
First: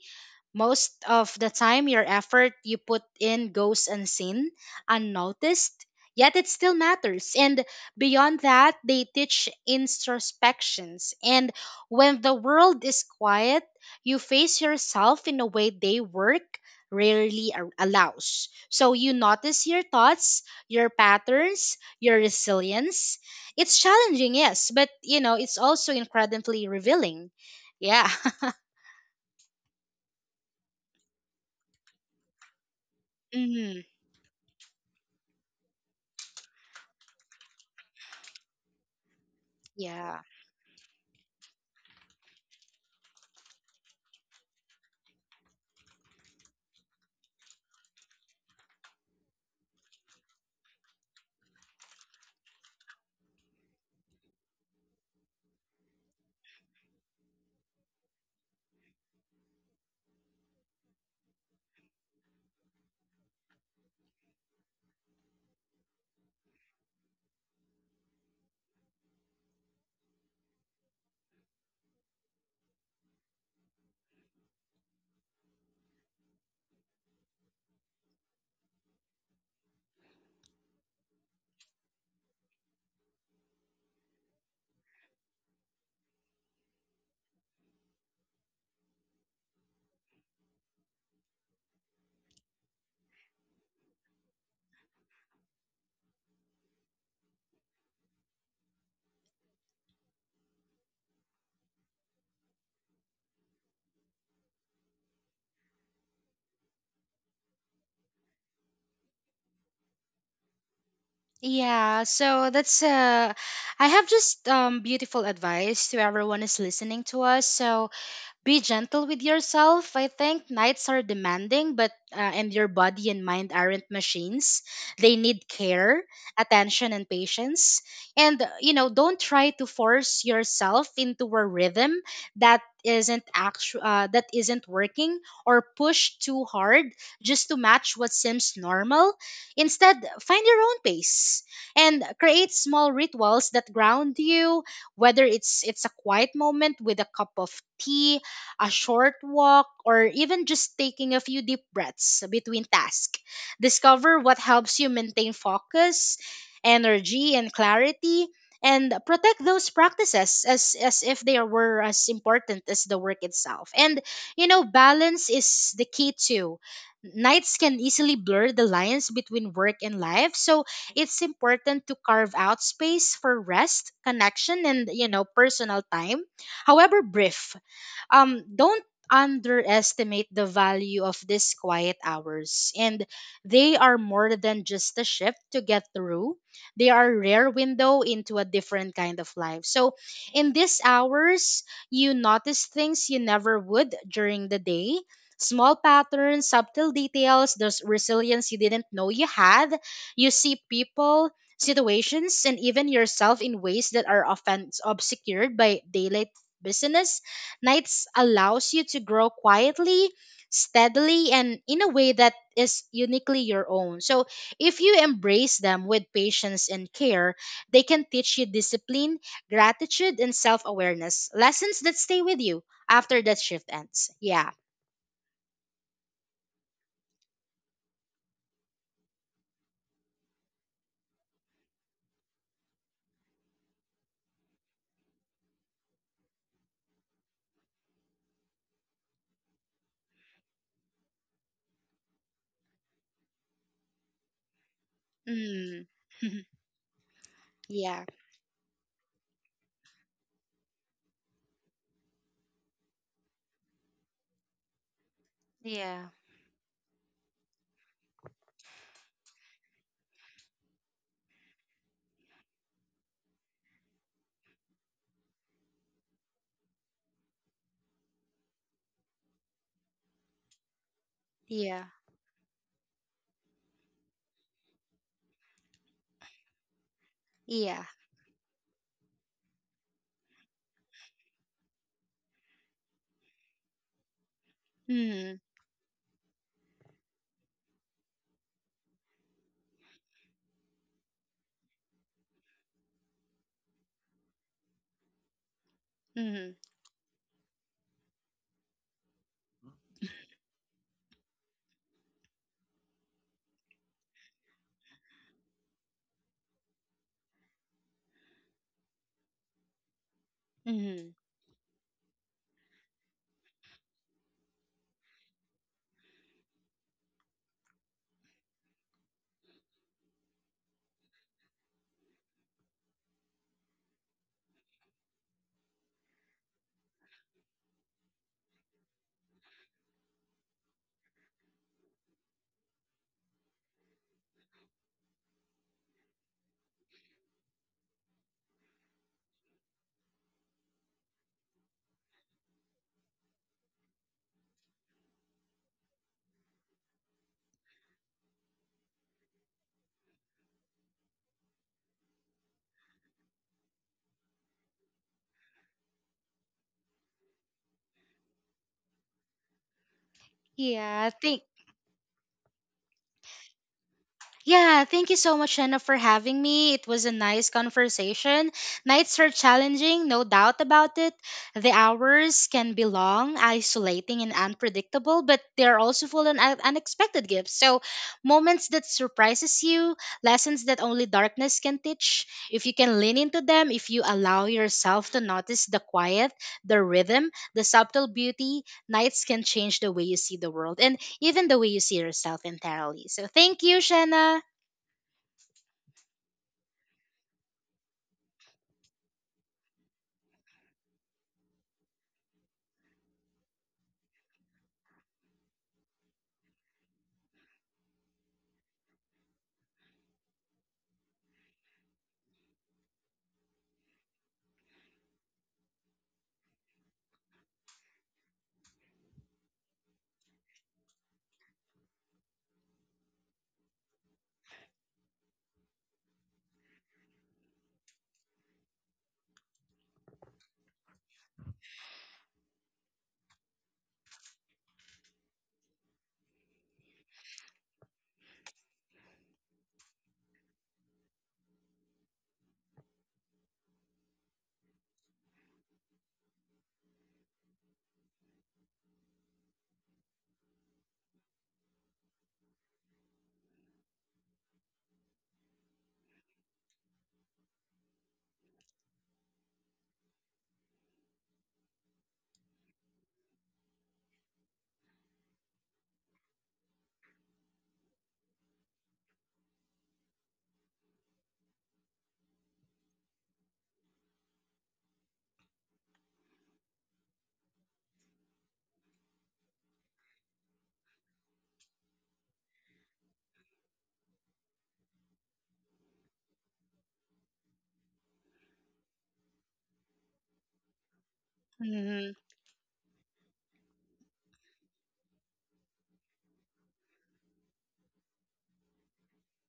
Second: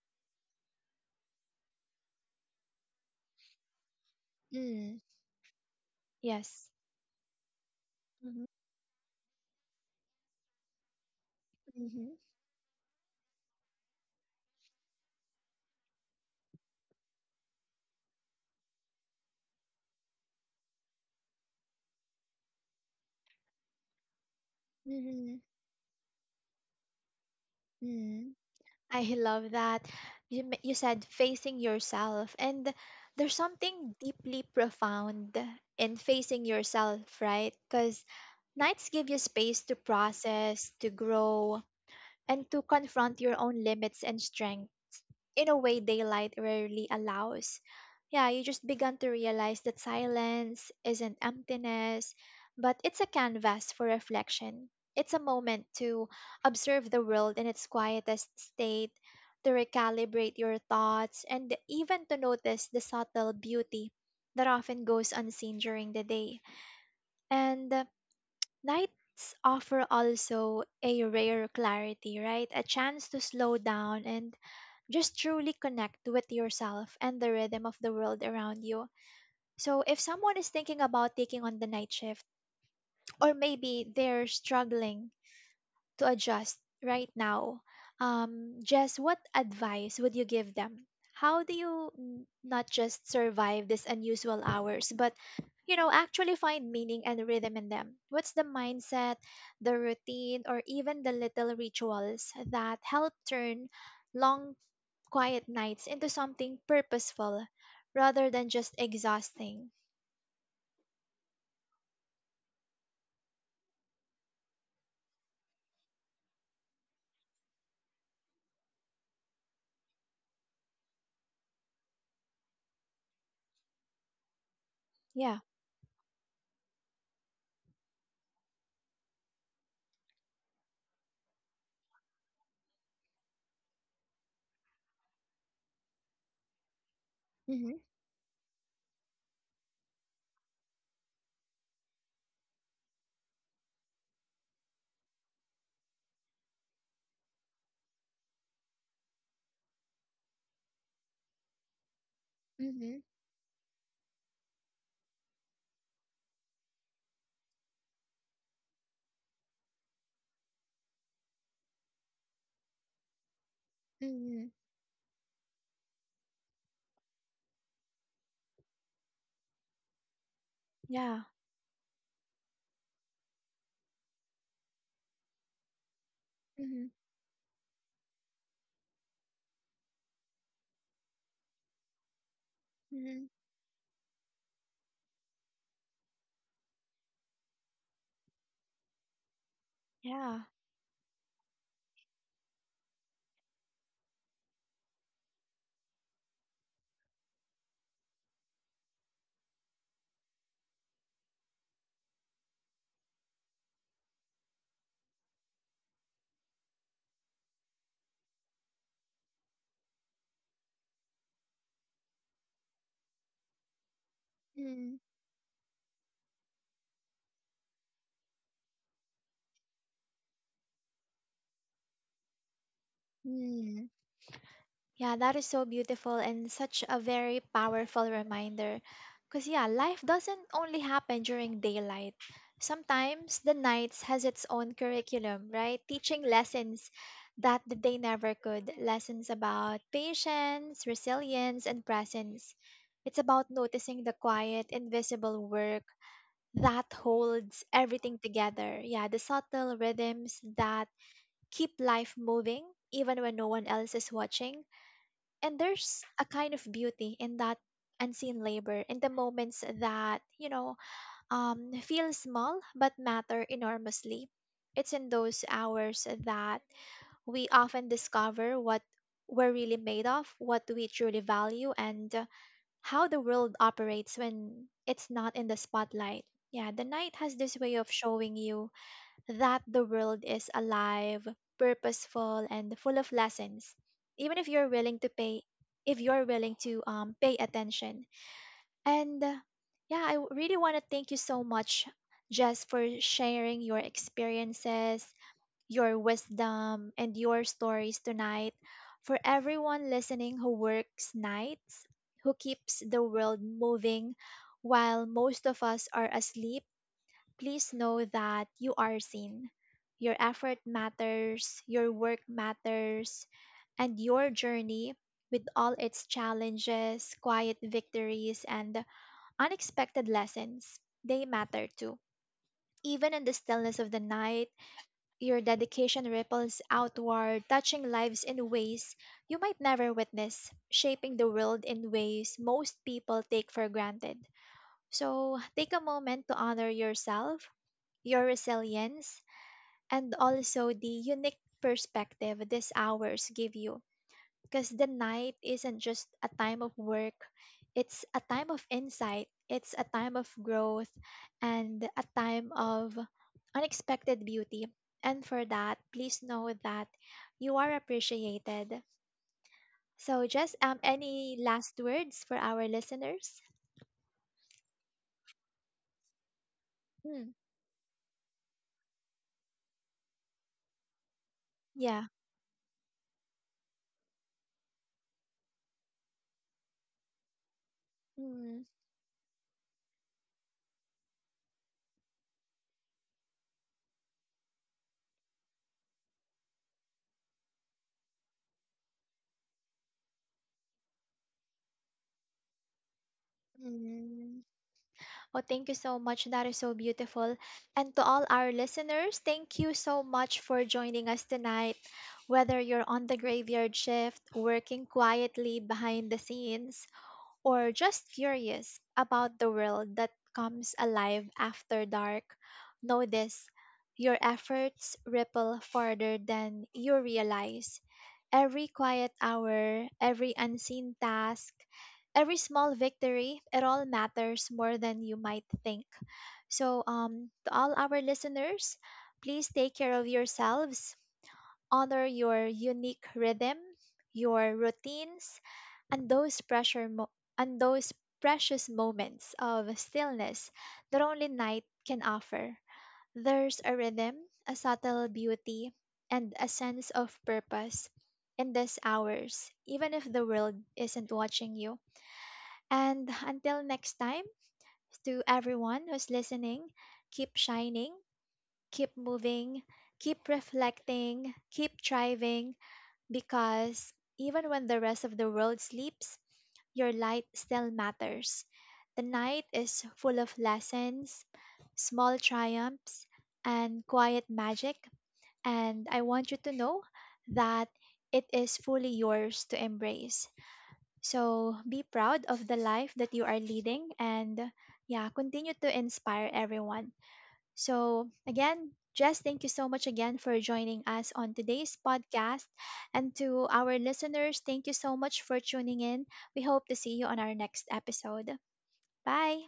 Speaker 2: Most of the time, your effort you put in goes unseen,
Speaker 1: Mm,
Speaker 2: unnoticed, yet it
Speaker 1: yes.
Speaker 2: still matters. And beyond
Speaker 1: Mm-hmm.
Speaker 2: that, they teach introspections. And
Speaker 1: Mm-hmm.
Speaker 2: when the world is quiet, you face yourself in a way they work rarely allows. So you notice your thoughts, your patterns, your resilience. It's challenging, yes, but you know,
Speaker 1: Mm-hmm.
Speaker 2: it's also incredibly revealing. Yeah.
Speaker 1: Mm.
Speaker 2: [LAUGHS]
Speaker 1: I love that. You said facing yourself, and there's
Speaker 2: hmm
Speaker 1: something deeply profound in facing yourself, right? Because nights give you space to
Speaker 2: Yeah.
Speaker 1: process, to grow, and to confront your own limits and strengths in a way daylight rarely allows. Yeah, you just begun to realize that silence isn't emptiness, but it's a canvas for reflection. It's a moment to observe the world in its quietest state, to recalibrate your thoughts, and even to notice the subtle beauty that often goes unseen during the day. And Nights offer also a rare clarity, right? A chance to slow down and just truly connect with yourself and the rhythm of the world around you. So, if someone is thinking about taking on the night shift, or maybe they're struggling to adjust right now, Jess, what advice would you give them? How do you not just survive these unusual hours, but actually find meaning and rhythm in them? What's the mindset, the routine, or even the little rituals that help turn long quiet nights into something purposeful rather than just exhausting?
Speaker 2: Yeah, so that's I have just beautiful advice to everyone is listening to us. So be gentle with yourself. I think nights are demanding, but and your body and mind aren't machines. They
Speaker 1: Yeah.
Speaker 2: need care, attention, and patience. And you know, don't try to force yourself into a rhythm that isn't working or push too hard just to
Speaker 1: Mhm.
Speaker 2: match what seems normal. Instead, find your own pace and create small rituals that ground you, whether it's a quiet moment with a cup of tea, a short walk, or even just taking a few deep breaths between
Speaker 1: Mhm.
Speaker 2: tasks. Discover what helps you maintain focus, energy, and clarity, and protect those practices as if they were as important as the work itself. And, you
Speaker 1: Mhm.
Speaker 2: know, balance is the key too. Nights can easily blur the lines between work and life, so it's
Speaker 1: Yeah.
Speaker 2: important to carve out space for rest, connection, and you know personal time,
Speaker 1: Mhm.
Speaker 2: however brief. Don't underestimate the value of these quiet hours. And
Speaker 1: Mhm.
Speaker 2: they are more than just a shift to get through. They are a rare window into a different kind of life. So
Speaker 1: Yeah.
Speaker 2: in these hours, you notice things you never would during the day: small patterns, subtle details, those resilience you didn't know you had. You see people, situations, and even yourself in ways that are often obscured by daylight business. Nights allows you to grow quietly, steadily, and in a way that is uniquely your own. So, if you
Speaker 1: Mhm.
Speaker 2: embrace them with patience and care, they can teach you discipline, gratitude, and self awareness. Lessons that stay with you after that shift
Speaker 1: Mhm.
Speaker 2: ends. Yeah.
Speaker 1: Yeah, that is so beautiful and such a very powerful reminder. Because, yeah, life doesn't only happen during daylight. Sometimes the nights has its own curriculum, right? Teaching lessons that the day never could. Lessons about patience, resilience, and presence. It's about noticing the quiet, invisible
Speaker 2: Mm.
Speaker 1: work
Speaker 2: [LAUGHS]
Speaker 1: that holds
Speaker 2: yeah.
Speaker 1: everything together. Yeah, the subtle rhythms that keep life moving even when no one else is watching, and there's
Speaker 2: Yeah.
Speaker 1: a kind of beauty in that unseen labor, in the moments that feel small but matter enormously. It's in those hours that we often discover what we're really made of, what we truly value,
Speaker 2: Yeah.
Speaker 1: and how the world operates when it's not in the spotlight. Yeah, the night has this way
Speaker 2: Yeah.
Speaker 1: of showing you that the world is alive, purposeful, and full of lessons, even if you're willing to
Speaker 2: Mm.
Speaker 1: pay, if you're willing to pay attention. And Yeah, really want to thank you so much, Jess, for sharing your experiences, your
Speaker 2: Mm.
Speaker 1: wisdom, and your stories tonight. For everyone listening who works nights, who keeps the world moving while most of us are asleep. Please know that you are seen. Your effort
Speaker 2: Mm.
Speaker 1: matters, your work matters, and your journey, with all its challenges, quiet victories, and unexpected lessons, they matter too. Even in the stillness of the night, your dedication ripples outward, touching lives in ways you might never witness, shaping the world in ways most people take for granted. So take a moment to honor yourself, your resilience, and also the unique perspective these hours give you. Because the night isn't just a time of work, it's a time of insight, it's a time of growth, and a time of unexpected beauty. And for that, please know that you are appreciated. So, just
Speaker 2: Yeah. I
Speaker 1: any
Speaker 2: think.
Speaker 1: last words for our listeners?
Speaker 2: Yeah, thank you so much, Shanna, for having me. It was a
Speaker 1: Mm,
Speaker 2: nice conversation. Nights are challenging, no doubt about it. The
Speaker 1: yeah.
Speaker 2: hours can be long, isolating, and unpredictable, but they're also full of unexpected gifts. So,
Speaker 1: Mm,
Speaker 2: moments that surprises you, lessons that only darkness can teach. If you can lean into them, if you allow yourself to notice the quiet, the rhythm, the subtle beauty, nights can change the way you see the world. And even the way you see yourself entirely. So thank you, Shanna.
Speaker 1: mm. Oh, thank you so much. That is so beautiful. And to all our listeners, thank you so much for joining us tonight. Whether you're on the graveyard shift, working quietly behind the scenes, or just curious about the world that comes alive after dark, know this: your efforts ripple farther than you realize. Every quiet hour, every unseen task, every small victory, it all matters more than you might think. So, to all our listeners, please take care of yourselves, honor your unique rhythm, your routines, and and those precious moments of stillness that only night can offer. There's a rhythm, a subtle beauty, and a sense of purpose in these hours, even if the world isn't watching you. And until next time, to everyone who's listening, keep shining, keep moving, keep reflecting, keep thriving, because even when the rest of the world sleeps, your light still matters. The night is full of lessons, small triumphs, and quiet magic, and I want you to know that it is fully yours to embrace. So be proud of the life that you are leading, and yeah, continue to inspire everyone. So again, Jess, thank you so much again for joining us on today's
Speaker 2: Mhm.
Speaker 1: podcast. And to our listeners, thank you so much for tuning in. We hope to see you on our next episode. Bye.